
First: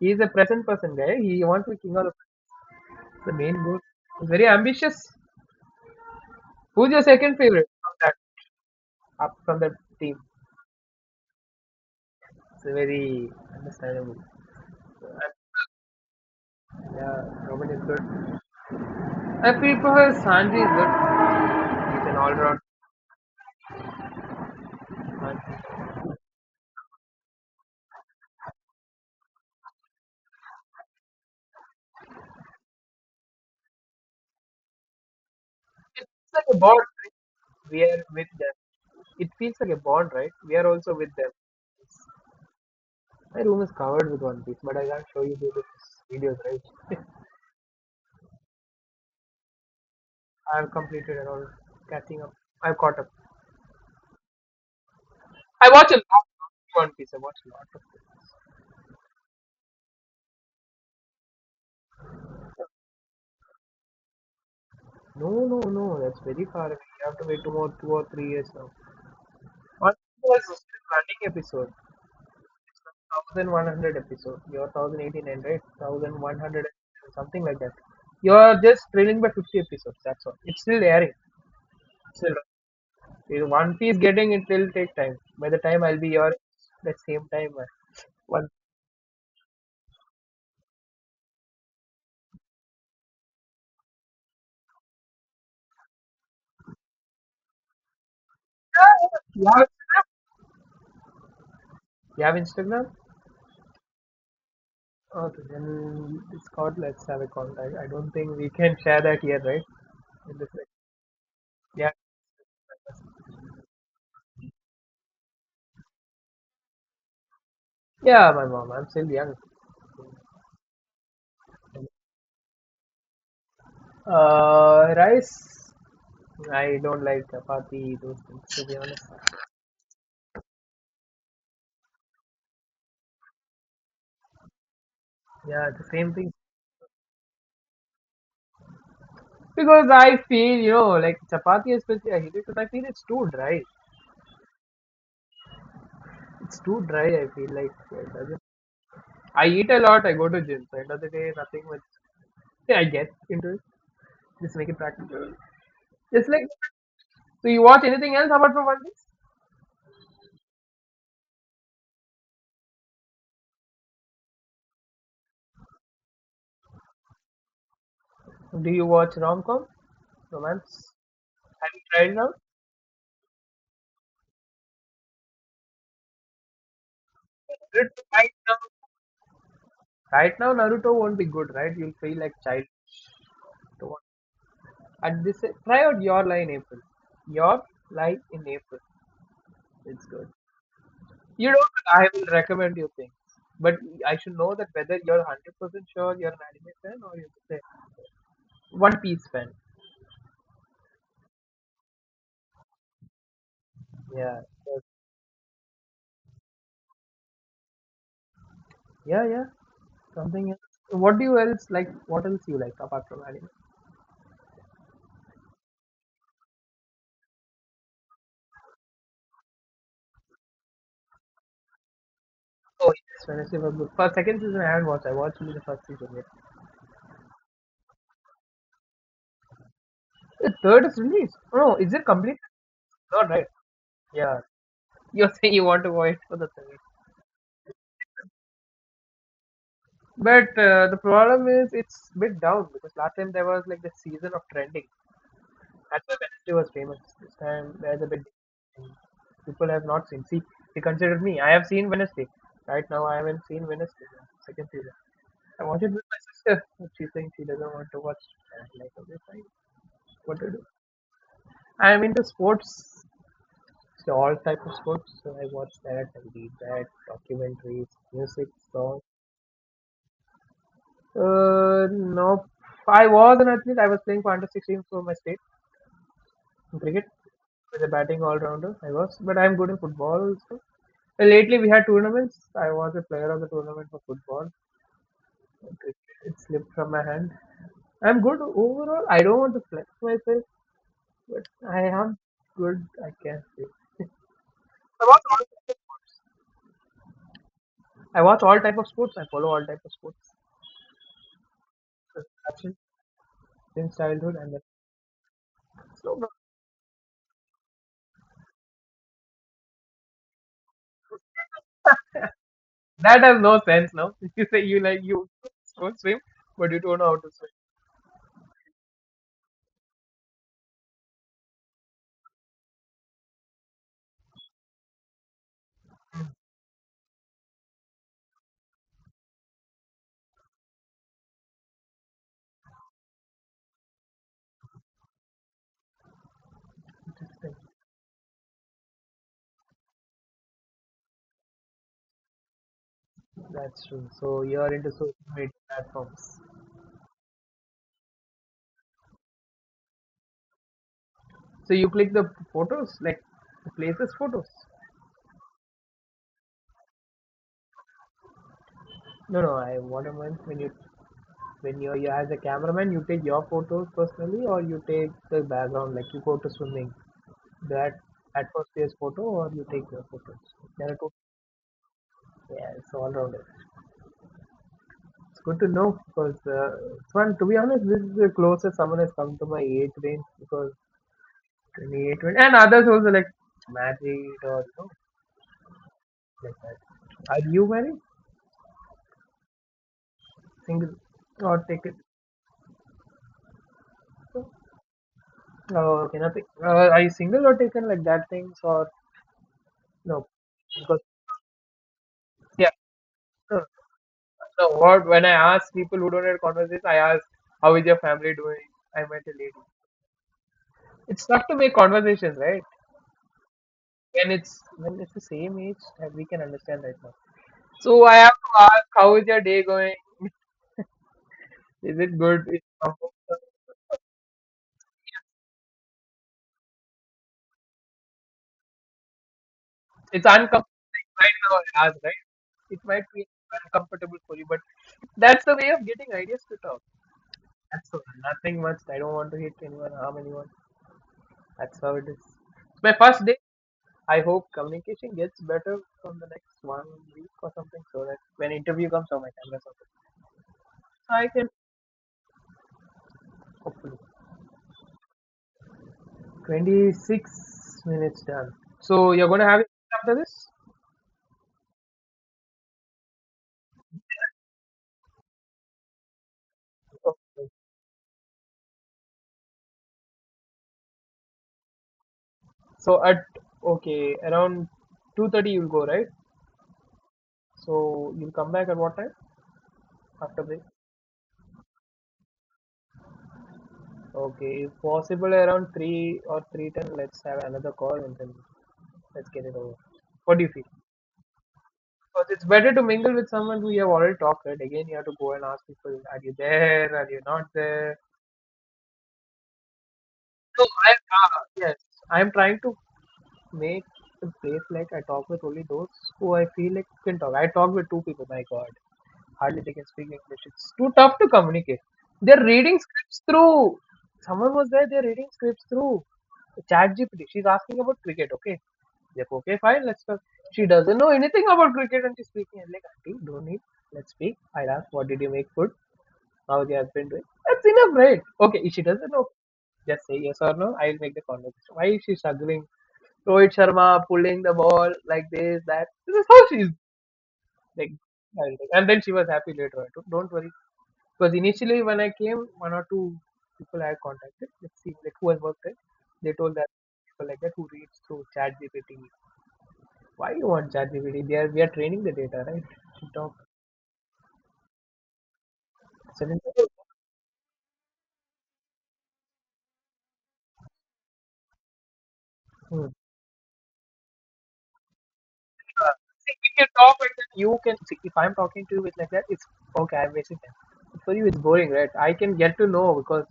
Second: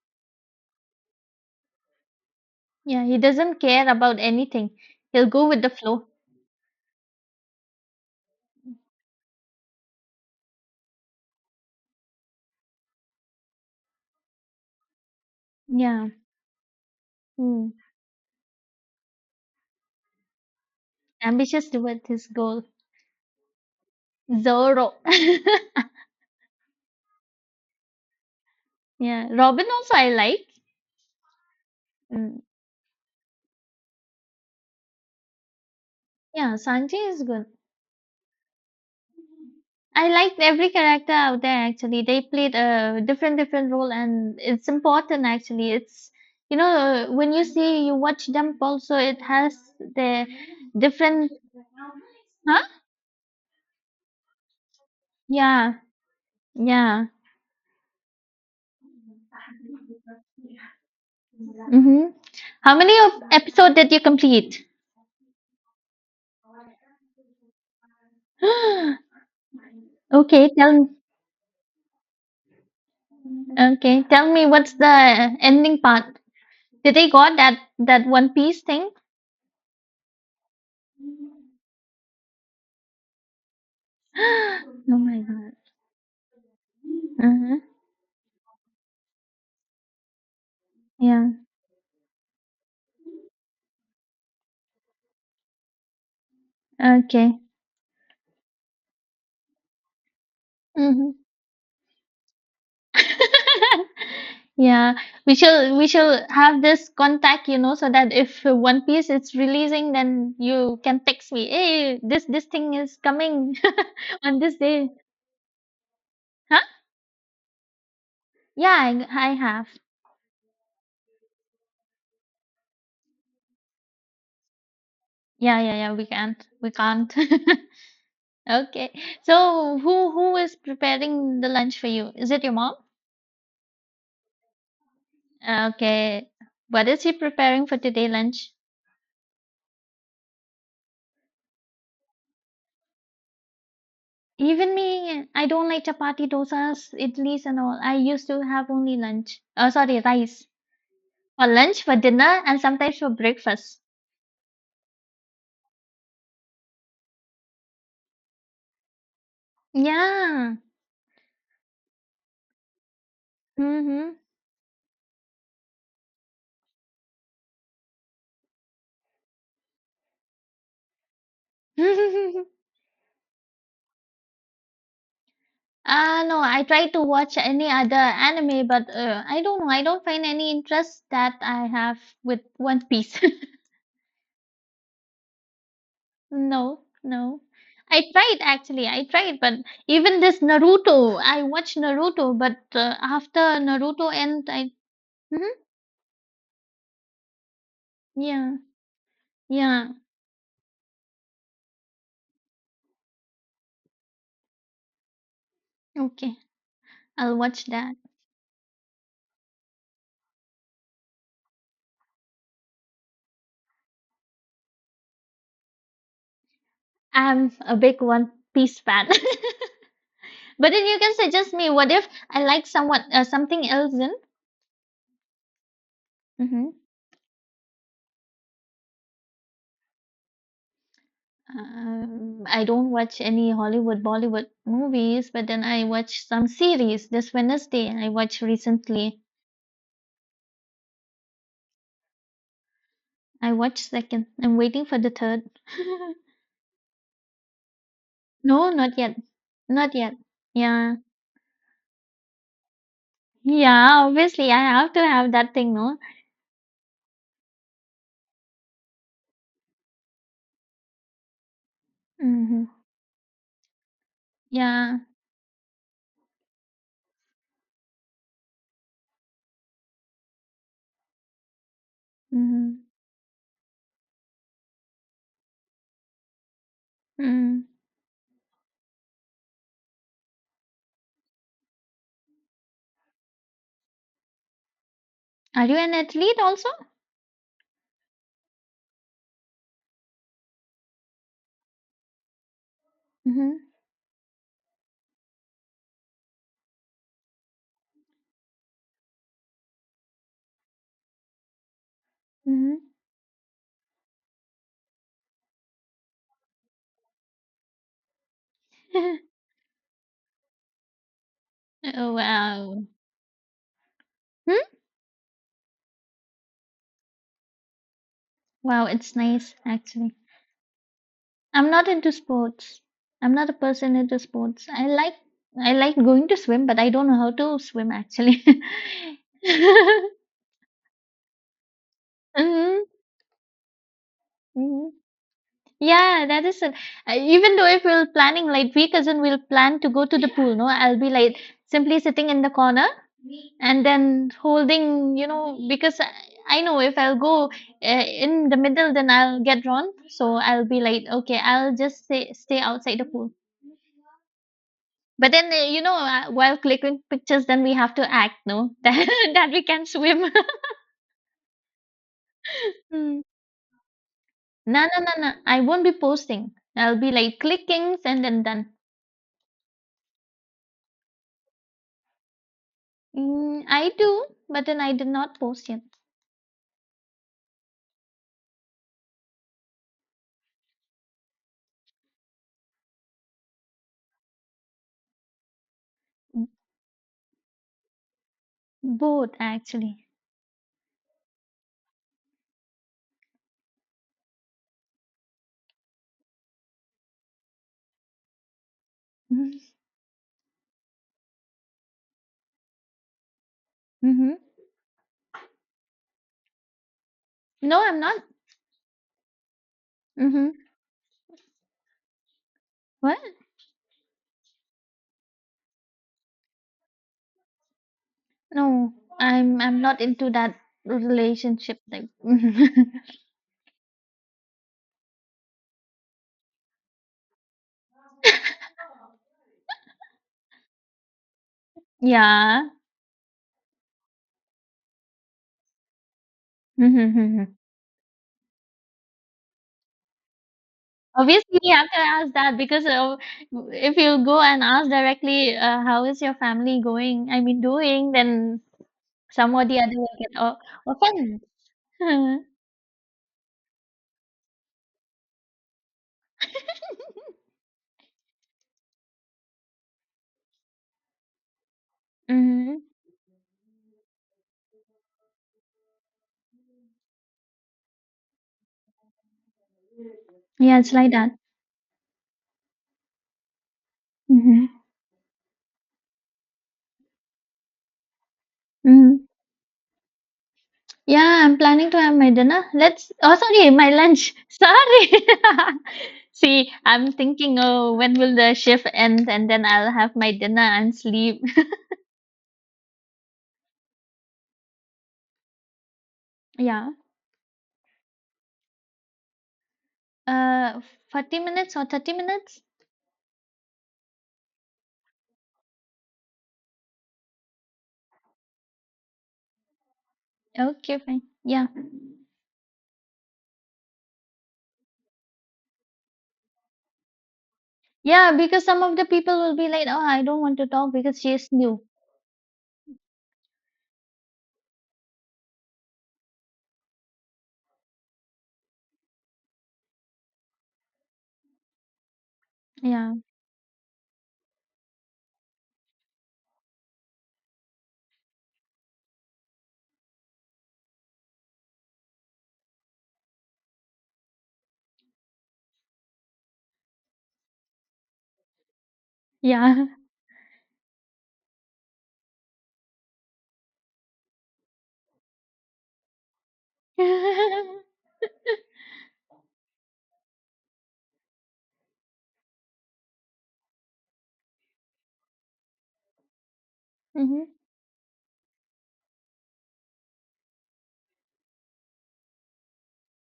Speaker 2: he's a present person guy. He wants to be king of the,
Speaker 1: Yeah, he
Speaker 2: present, the
Speaker 1: doesn't
Speaker 2: main goal.
Speaker 1: care about
Speaker 2: He's very
Speaker 1: anything.
Speaker 2: ambitious.
Speaker 1: He'll go with the flow.
Speaker 2: Who's your second favorite from that up from the team? It's very understandable. So, I-
Speaker 1: Yeah.
Speaker 2: yeah, Robin
Speaker 1: Mm.
Speaker 2: is good. I feel prefer Sanji is good.
Speaker 1: Ambitious towards
Speaker 2: He's an
Speaker 1: his
Speaker 2: all-round
Speaker 1: goal. Zoro.
Speaker 2: man.
Speaker 1: Yeah, Robin also I like. Mm,
Speaker 2: It feels like a
Speaker 1: yeah,
Speaker 2: bond,
Speaker 1: Sanjay
Speaker 2: right?
Speaker 1: is good.
Speaker 2: We are with them. It feels like a
Speaker 1: I
Speaker 2: bond, right?
Speaker 1: liked
Speaker 2: We are
Speaker 1: every
Speaker 2: also with
Speaker 1: character
Speaker 2: them.
Speaker 1: out there actually. They played a different
Speaker 2: My room
Speaker 1: different
Speaker 2: is
Speaker 1: role
Speaker 2: covered with
Speaker 1: and
Speaker 2: One Piece,
Speaker 1: it's
Speaker 2: but I can't show
Speaker 1: important
Speaker 2: you due to
Speaker 1: actually. It's,
Speaker 2: these videos,
Speaker 1: you know,
Speaker 2: right?
Speaker 1: uh, when you see you watch Dump also, it has the
Speaker 2: I have completed and
Speaker 1: different
Speaker 2: all, catching up.
Speaker 1: huh?
Speaker 2: I've caught up. I
Speaker 1: Yeah.
Speaker 2: watch a lot of One
Speaker 1: Yeah.
Speaker 2: Piece. I watch a lot of it.
Speaker 1: Mhm. How many of episode did you complete?
Speaker 2: No, no, no. That's very far away. You have to wait two more, two or three years now. One Piece
Speaker 1: Okay,
Speaker 2: was still
Speaker 1: tell
Speaker 2: running episode. one thousand one hundred
Speaker 1: okay, tell
Speaker 2: episode.
Speaker 1: me
Speaker 2: You're one
Speaker 1: what's
Speaker 2: thousand eighteen
Speaker 1: the
Speaker 2: hundred, right?
Speaker 1: ending part?
Speaker 2: one thousand one hundred,
Speaker 1: Did they got
Speaker 2: something
Speaker 1: that
Speaker 2: like that.
Speaker 1: that One
Speaker 2: You're
Speaker 1: Piece
Speaker 2: just
Speaker 1: thing?
Speaker 2: trailing by fifty episodes. That's all. It's still airing. It's still if One Piece getting it will take
Speaker 1: Oh
Speaker 2: time.
Speaker 1: my
Speaker 2: By
Speaker 1: god.
Speaker 2: the time I'll be your the same time.
Speaker 1: Hmm.
Speaker 2: Uh, One.
Speaker 1: Yeah. Okay.
Speaker 2: You have
Speaker 1: Hmm.
Speaker 2: you have Instagram?
Speaker 1: Yeah. We
Speaker 2: Okay,
Speaker 1: shall we
Speaker 2: then
Speaker 1: shall
Speaker 2: it's
Speaker 1: have
Speaker 2: called
Speaker 1: this
Speaker 2: Let's Have a
Speaker 1: contact, you know,
Speaker 2: Contact. I
Speaker 1: so
Speaker 2: don't
Speaker 1: that
Speaker 2: think
Speaker 1: if
Speaker 2: we
Speaker 1: uh,
Speaker 2: can
Speaker 1: One
Speaker 2: share
Speaker 1: Piece
Speaker 2: that
Speaker 1: is
Speaker 2: here, right?
Speaker 1: releasing, then
Speaker 2: In this, like,
Speaker 1: you can text me.
Speaker 2: yeah,
Speaker 1: Hey, this this thing is coming on this day. Huh?
Speaker 2: yeah, my mom.
Speaker 1: Yeah,
Speaker 2: I'm still
Speaker 1: I,
Speaker 2: young.
Speaker 1: I have.
Speaker 2: Uh,
Speaker 1: Yeah,
Speaker 2: rice.
Speaker 1: yeah, yeah. We can't. We
Speaker 2: I don't
Speaker 1: can't.
Speaker 2: like chapati, those things, to be
Speaker 1: Okay.
Speaker 2: honest.
Speaker 1: So who who is preparing the lunch for you? Is it your mom? Ah,
Speaker 2: Yeah, the same
Speaker 1: okay.
Speaker 2: thing.
Speaker 1: What is he preparing for today lunch?
Speaker 2: Because I feel, you know, like chapati especially, I hate it because I feel it's too dry.
Speaker 1: Even me, I don't like chapati,
Speaker 2: It's too
Speaker 1: dosas,
Speaker 2: dry, I
Speaker 1: idlis,
Speaker 2: feel
Speaker 1: and
Speaker 2: like.
Speaker 1: all. I
Speaker 2: It
Speaker 1: used
Speaker 2: doesn't...
Speaker 1: to have only lunch.
Speaker 2: I eat
Speaker 1: Oh,
Speaker 2: a
Speaker 1: sorry,
Speaker 2: lot, I go to
Speaker 1: rice.
Speaker 2: gym, so end of the day,
Speaker 1: For
Speaker 2: nothing much.
Speaker 1: lunch, for dinner, and
Speaker 2: Yeah, I
Speaker 1: sometimes
Speaker 2: get
Speaker 1: for
Speaker 2: into it.
Speaker 1: breakfast.
Speaker 2: Just make it practical. Just like, so you watch anything else apart from One Piece?
Speaker 1: Yeah. Mm-hmm.
Speaker 2: Do you watch rom-com, romance? Have you tried now?
Speaker 1: Ah, no, I try to watch any other
Speaker 2: Right now,
Speaker 1: anime, but uh, I don't know. I don't find
Speaker 2: right
Speaker 1: any
Speaker 2: now Naruto
Speaker 1: interest
Speaker 2: won't be
Speaker 1: that
Speaker 2: good,
Speaker 1: I
Speaker 2: right? You'll
Speaker 1: have
Speaker 2: feel like
Speaker 1: with
Speaker 2: child.
Speaker 1: One Piece.
Speaker 2: At this, try out your lie in April.
Speaker 1: No, no.
Speaker 2: Your
Speaker 1: I
Speaker 2: lie
Speaker 1: tried
Speaker 2: in April.
Speaker 1: actually. I tried, but
Speaker 2: It's
Speaker 1: even
Speaker 2: good.
Speaker 1: this Naruto, I
Speaker 2: You know,
Speaker 1: watched
Speaker 2: that I will
Speaker 1: Naruto, but
Speaker 2: recommend you
Speaker 1: uh,
Speaker 2: things,
Speaker 1: after
Speaker 2: but
Speaker 1: Naruto
Speaker 2: I should
Speaker 1: end,
Speaker 2: know that
Speaker 1: I
Speaker 2: whether you're
Speaker 1: mhm.
Speaker 2: one hundred percent sure you're an anime fan or you're just a
Speaker 1: Yeah,
Speaker 2: One Piece fan.
Speaker 1: yeah.
Speaker 2: Yeah, yes.
Speaker 1: Okay, I'll watch that.
Speaker 2: Yeah, yeah. Something else. What do you else like? What else you like apart from anime?
Speaker 1: I'm a big One Piece fan. But then you can suggest me. What if I like
Speaker 2: Oh
Speaker 1: someone uh,
Speaker 2: yes, Wednesday
Speaker 1: something
Speaker 2: was good.
Speaker 1: else in?
Speaker 2: First, second season I haven't watched. I watched only the first season yet.
Speaker 1: Hmm.
Speaker 2: The third is released. Oh, no, is it complete?
Speaker 1: Um, I don't watch
Speaker 2: Not right.
Speaker 1: any Hollywood,
Speaker 2: Yeah.
Speaker 1: Bollywood movies,
Speaker 2: You're
Speaker 1: but
Speaker 2: saying
Speaker 1: then
Speaker 2: you want
Speaker 1: I
Speaker 2: to watch
Speaker 1: watch
Speaker 2: for the
Speaker 1: some
Speaker 2: third.
Speaker 1: series. This Wednesday, I watched recently.
Speaker 2: But uh, the problem is it's a bit down because last time there
Speaker 1: I
Speaker 2: was like the
Speaker 1: watched second.
Speaker 2: season of
Speaker 1: I'm
Speaker 2: trending.
Speaker 1: waiting for the third.
Speaker 2: That's why Wednesday was famous. This time there's a bit
Speaker 1: No, not yet.
Speaker 2: people have
Speaker 1: Not
Speaker 2: not
Speaker 1: yet.
Speaker 2: seen. See, you
Speaker 1: Yeah.
Speaker 2: considered me. I have seen Wednesday. Right now I haven't seen
Speaker 1: Yeah,
Speaker 2: Wednesday, the
Speaker 1: obviously I
Speaker 2: second season.
Speaker 1: have to have that
Speaker 2: I
Speaker 1: thing,
Speaker 2: watched it
Speaker 1: no?
Speaker 2: with my sister, but she's saying she doesn't want to watch. And I'm like, okay, fine. What to do? I'm into
Speaker 1: Mm-hmm.
Speaker 2: sports, so all type of
Speaker 1: Yeah.
Speaker 2: sports. So I watch that, I read that, documentaries, music, songs. Uh, no,
Speaker 1: Mm-hmm.
Speaker 2: I was an athlete. I was playing for under sixteen for my state in cricket
Speaker 1: Mm.
Speaker 2: as a batting all rounder. I was, but I'm good in football also. Uh, Lately, we had tournaments. I was a player of the tournament for football.
Speaker 1: Are you
Speaker 2: It,
Speaker 1: an
Speaker 2: it
Speaker 1: athlete also?
Speaker 2: slipped from my hand. I'm good overall. I don't want to flex myself, but I am good. I can
Speaker 1: Mm-hmm.
Speaker 2: say. I watch all type of sports. I watch all type of sports. I follow all type of sports. That's
Speaker 1: Mm-hmm.
Speaker 2: it. Since childhood, and then.
Speaker 1: Oh, wow.
Speaker 2: That has no sense now. You
Speaker 1: Hmm?
Speaker 2: say you like you don't swim, but you don't know how to swim.
Speaker 1: Wow, it's nice actually. I'm not into sports. I'm not a person into sports. I like I like going to swim, but I don't know how to swim actually. Mm-hmm. Yeah, that is it. Uh,
Speaker 2: Interesting.
Speaker 1: Even though if we're planning, like we cousin will plan to go to the pool, no, I'll be like simply sitting in the corner and
Speaker 2: That's true.
Speaker 1: then
Speaker 2: So you're into social
Speaker 1: holding, you
Speaker 2: media
Speaker 1: know, because I
Speaker 2: platforms.
Speaker 1: I know if I'll go uh, in the middle, then I'll get drawn. So I'll be like, okay,
Speaker 2: So
Speaker 1: I'll
Speaker 2: you
Speaker 1: just
Speaker 2: click the
Speaker 1: stay stay
Speaker 2: photos,
Speaker 1: outside the
Speaker 2: like
Speaker 1: pool.
Speaker 2: the places photos.
Speaker 1: But then, uh, you know, uh, while clicking pictures, then we have to act, no, that
Speaker 2: No,
Speaker 1: that
Speaker 2: no.
Speaker 1: we
Speaker 2: I
Speaker 1: can
Speaker 2: what I
Speaker 1: swim.
Speaker 2: meant when you when you're, you as a cameraman, you
Speaker 1: Mm.
Speaker 2: take your photos personally, or
Speaker 1: No,
Speaker 2: you
Speaker 1: no,
Speaker 2: take
Speaker 1: no, no.
Speaker 2: the
Speaker 1: I won't be
Speaker 2: background, like you go to
Speaker 1: posting.
Speaker 2: swimming,
Speaker 1: I'll be like
Speaker 2: that
Speaker 1: clickings and then done.
Speaker 2: atmosphere's photo, or you take your photos. There are two. Yeah, it's all rounded.
Speaker 1: Mm, I do, but then I did
Speaker 2: It's
Speaker 1: not
Speaker 2: good to
Speaker 1: post yet.
Speaker 2: know because, uh, Swan, to be honest, this is the closest someone has come to my age range because twenty-eight, twenty, and others also like married or you know,
Speaker 1: B-
Speaker 2: like that. Are you married?
Speaker 1: Both actually.
Speaker 2: Single or taken? Oh, okay, nothing. Uh, are you single or taken like that things or
Speaker 1: Mm-hmm.
Speaker 2: no? Because yeah, no,
Speaker 1: Mm-hmm.
Speaker 2: no, what when I ask people who don't have conversations, I ask how
Speaker 1: No,
Speaker 2: is your
Speaker 1: I'm not.
Speaker 2: family doing? I met a lady.
Speaker 1: Mm-hmm.
Speaker 2: It's tough to make conversations, right?
Speaker 1: What?
Speaker 2: When it's when it's the same age, and we can understand right now. So I have to ask,
Speaker 1: No,
Speaker 2: how is your
Speaker 1: I'm
Speaker 2: day
Speaker 1: I'm
Speaker 2: going?
Speaker 1: not into that relationship
Speaker 2: Is
Speaker 1: thing.
Speaker 2: it good? It's comfortable. It's uncomfortable right now, I ask, right?
Speaker 1: Yeah.
Speaker 2: It might be uncomfortable for you, but that's the way of getting ideas to talk.
Speaker 1: Mm-hmm. Mm-hmm.
Speaker 2: That's all. Nothing much. I don't want to hit anyone, harm anyone.
Speaker 1: Obviously, you
Speaker 2: That's
Speaker 1: have
Speaker 2: how
Speaker 1: to
Speaker 2: it is.
Speaker 1: ask that
Speaker 2: It's
Speaker 1: because
Speaker 2: my
Speaker 1: uh,
Speaker 2: first day.
Speaker 1: if
Speaker 2: I
Speaker 1: you go
Speaker 2: hope
Speaker 1: and ask
Speaker 2: communication gets
Speaker 1: directly,
Speaker 2: better
Speaker 1: uh, how
Speaker 2: from
Speaker 1: is
Speaker 2: the
Speaker 1: your
Speaker 2: next
Speaker 1: family
Speaker 2: one
Speaker 1: going?
Speaker 2: week
Speaker 1: I
Speaker 2: or
Speaker 1: mean,
Speaker 2: something, so
Speaker 1: doing,
Speaker 2: that when
Speaker 1: then
Speaker 2: interview comes, on my
Speaker 1: some or
Speaker 2: camera's
Speaker 1: the other will get o-
Speaker 2: something. So I
Speaker 1: offended.
Speaker 2: can hopefully. twenty-six minutes done. So you're gonna have it after
Speaker 1: Mm-hmm.
Speaker 2: this?
Speaker 1: Yeah, it's like that.
Speaker 2: So at okay,
Speaker 1: Mm-hmm.
Speaker 2: around two thirty you'll go, right? So you'll come back at what time?
Speaker 1: Mm-hmm.
Speaker 2: After break?
Speaker 1: Yeah, I'm planning to have my dinner. Let's, oh, sorry, my lunch.
Speaker 2: Okay, if
Speaker 1: Sorry.
Speaker 2: possible around three or
Speaker 1: See,
Speaker 2: three ten,
Speaker 1: I'm
Speaker 2: let's have
Speaker 1: thinking,
Speaker 2: another call
Speaker 1: oh, when
Speaker 2: and then
Speaker 1: will the shift end?
Speaker 2: let's get
Speaker 1: And
Speaker 2: it
Speaker 1: then
Speaker 2: over.
Speaker 1: I'll have my
Speaker 2: What do you
Speaker 1: dinner
Speaker 2: feel?
Speaker 1: and sleep.
Speaker 2: Because it's better to mingle with someone who you have already talked, right? Again, you have to go and ask people, are you
Speaker 1: Yeah.
Speaker 2: there? Are you not there? No,
Speaker 1: Uh,
Speaker 2: I
Speaker 1: forty
Speaker 2: uh, yes,
Speaker 1: minutes or thirty
Speaker 2: I'm trying
Speaker 1: minutes?
Speaker 2: to make the place like I talk with only those who I feel like can talk. I talked with two people. My God, hardly they can speak English. It's too
Speaker 1: Okay,
Speaker 2: tough
Speaker 1: fine.
Speaker 2: to
Speaker 1: Yeah.
Speaker 2: communicate. They're reading scripts through. Someone was there. They're reading scripts through ChatGPT. She's asking about
Speaker 1: Yeah,
Speaker 2: cricket. Okay,
Speaker 1: because some of the
Speaker 2: like
Speaker 1: people will
Speaker 2: okay,
Speaker 1: be
Speaker 2: fine.
Speaker 1: like, oh,
Speaker 2: Let's talk.
Speaker 1: I don't want
Speaker 2: She
Speaker 1: to talk
Speaker 2: doesn't know
Speaker 1: because she
Speaker 2: anything
Speaker 1: is
Speaker 2: about
Speaker 1: new.
Speaker 2: cricket and she's speaking. I'm like, auntie, don't need. Let's speak. I'll ask, what did you make food? How your husband doing? That's enough, right? Okay, if she doesn't know, just say yes or no. I'll make the conversation. Why is she struggling?
Speaker 1: Yeah.
Speaker 2: Rohit Sharma pulling the ball like this, that. This is how she's like. And then she was happy later on. Don't don't worry because initially when I came, one or two people I contacted, let's see, like who has worked there, they told that people like that who reads through ChatGPT.
Speaker 1: Yeah.
Speaker 2: Why you want ChatGPT? They are we are training the data, right? To talk. Suddenly, hmm. Uh, see, if you talk like that,
Speaker 1: Hmm.
Speaker 2: you can. See, if I'm talking to you with like that, it's okay. I'm wasting time. For you, it's boring, right? I can get to know because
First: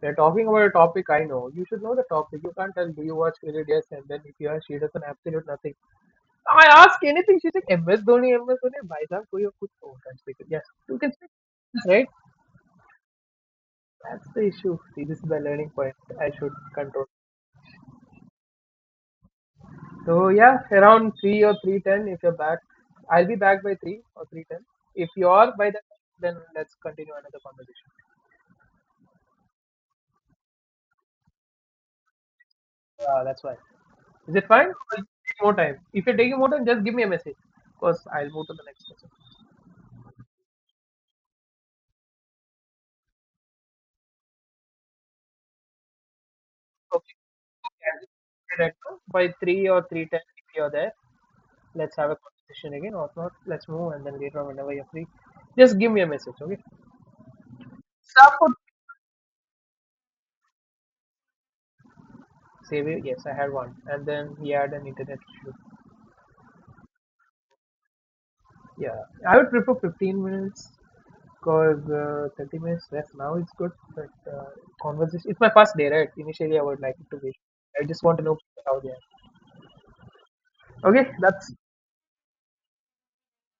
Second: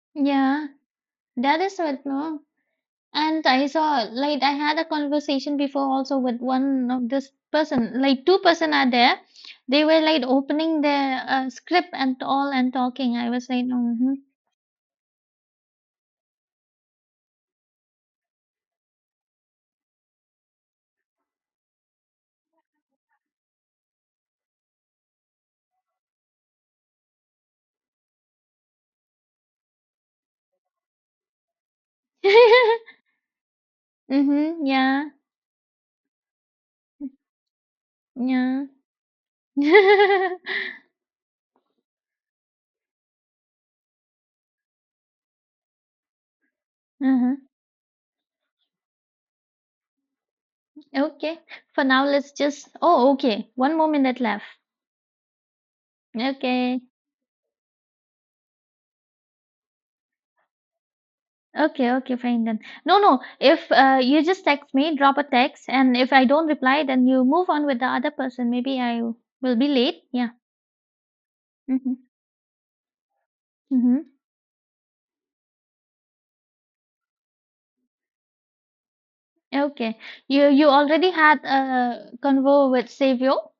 Speaker 2: we are talking about
Speaker 1: Yeah.
Speaker 2: a topic I know.
Speaker 1: That
Speaker 2: You
Speaker 1: is
Speaker 2: should know the
Speaker 1: what,
Speaker 2: topic.
Speaker 1: no?
Speaker 2: You can't tell. Do you watch
Speaker 1: And I
Speaker 2: Religious?
Speaker 1: saw,
Speaker 2: And then if
Speaker 1: like,
Speaker 2: you
Speaker 1: I
Speaker 2: are,
Speaker 1: had
Speaker 2: she
Speaker 1: a
Speaker 2: doesn't absolute
Speaker 1: conversation
Speaker 2: nothing.
Speaker 1: before also with
Speaker 2: I
Speaker 1: one
Speaker 2: ask
Speaker 1: of this
Speaker 2: anything, she's like, M S
Speaker 1: person, like,
Speaker 2: Dhoni,
Speaker 1: two
Speaker 2: M S
Speaker 1: person
Speaker 2: Dhoni,
Speaker 1: are
Speaker 2: bhai saab,
Speaker 1: there.
Speaker 2: koi aur kuch
Speaker 1: They
Speaker 2: ho
Speaker 1: were
Speaker 2: can
Speaker 1: like
Speaker 2: speak. It. Yes,
Speaker 1: opening
Speaker 2: you can
Speaker 1: their
Speaker 2: speak,
Speaker 1: uh, script
Speaker 2: right?
Speaker 1: and all and talking. I was like, mm-hmm.
Speaker 2: That's the issue. See, this is the learning point I should control. So yeah, around three or three ten. If you're back, I'll be back by three or three ten. If you are by that, then let's continue another conversation. Uh, that's why. Is it
Speaker 1: Mm-hmm,
Speaker 2: fine? Or you
Speaker 1: yeah,
Speaker 2: take more time. If you're taking more time, just give me a message. Because I'll move to the
Speaker 1: yeah.
Speaker 2: next person. Okay.
Speaker 1: Mm-hmm.
Speaker 2: Okay, I'll be right now, by three or three ten, if you're there.
Speaker 1: Okay, for
Speaker 2: Let's
Speaker 1: now,
Speaker 2: have a
Speaker 1: let's just,
Speaker 2: conversation again, or
Speaker 1: oh,
Speaker 2: if not,
Speaker 1: okay,
Speaker 2: let's
Speaker 1: one more
Speaker 2: move and then
Speaker 1: minute
Speaker 2: later
Speaker 1: left.
Speaker 2: on, whenever you're free, just give me a message, okay?
Speaker 1: Okay.
Speaker 2: Stop for
Speaker 1: Okay, okay, fine then.
Speaker 2: Savior,
Speaker 1: No, no,
Speaker 2: yes, I had
Speaker 1: if
Speaker 2: one,
Speaker 1: uh,
Speaker 2: and
Speaker 1: you
Speaker 2: then
Speaker 1: just
Speaker 2: he had
Speaker 1: text
Speaker 2: an
Speaker 1: me, drop
Speaker 2: internet
Speaker 1: a
Speaker 2: issue.
Speaker 1: text, and if I don't reply, then you move on with the other person. Maybe
Speaker 2: Yeah,
Speaker 1: I
Speaker 2: I would
Speaker 1: will be
Speaker 2: prefer
Speaker 1: late.
Speaker 2: fifteen
Speaker 1: Yeah.
Speaker 2: minutes because
Speaker 1: Mm-hmm.
Speaker 2: uh, thirty minutes less now is good, but
Speaker 1: Mm-hmm.
Speaker 2: uh, conversation it's my first day, right? Initially, I would like it to be. I just want to know how they are.
Speaker 1: Okay. You you already
Speaker 2: Okay,
Speaker 1: had
Speaker 2: that's
Speaker 1: a convo with Savio.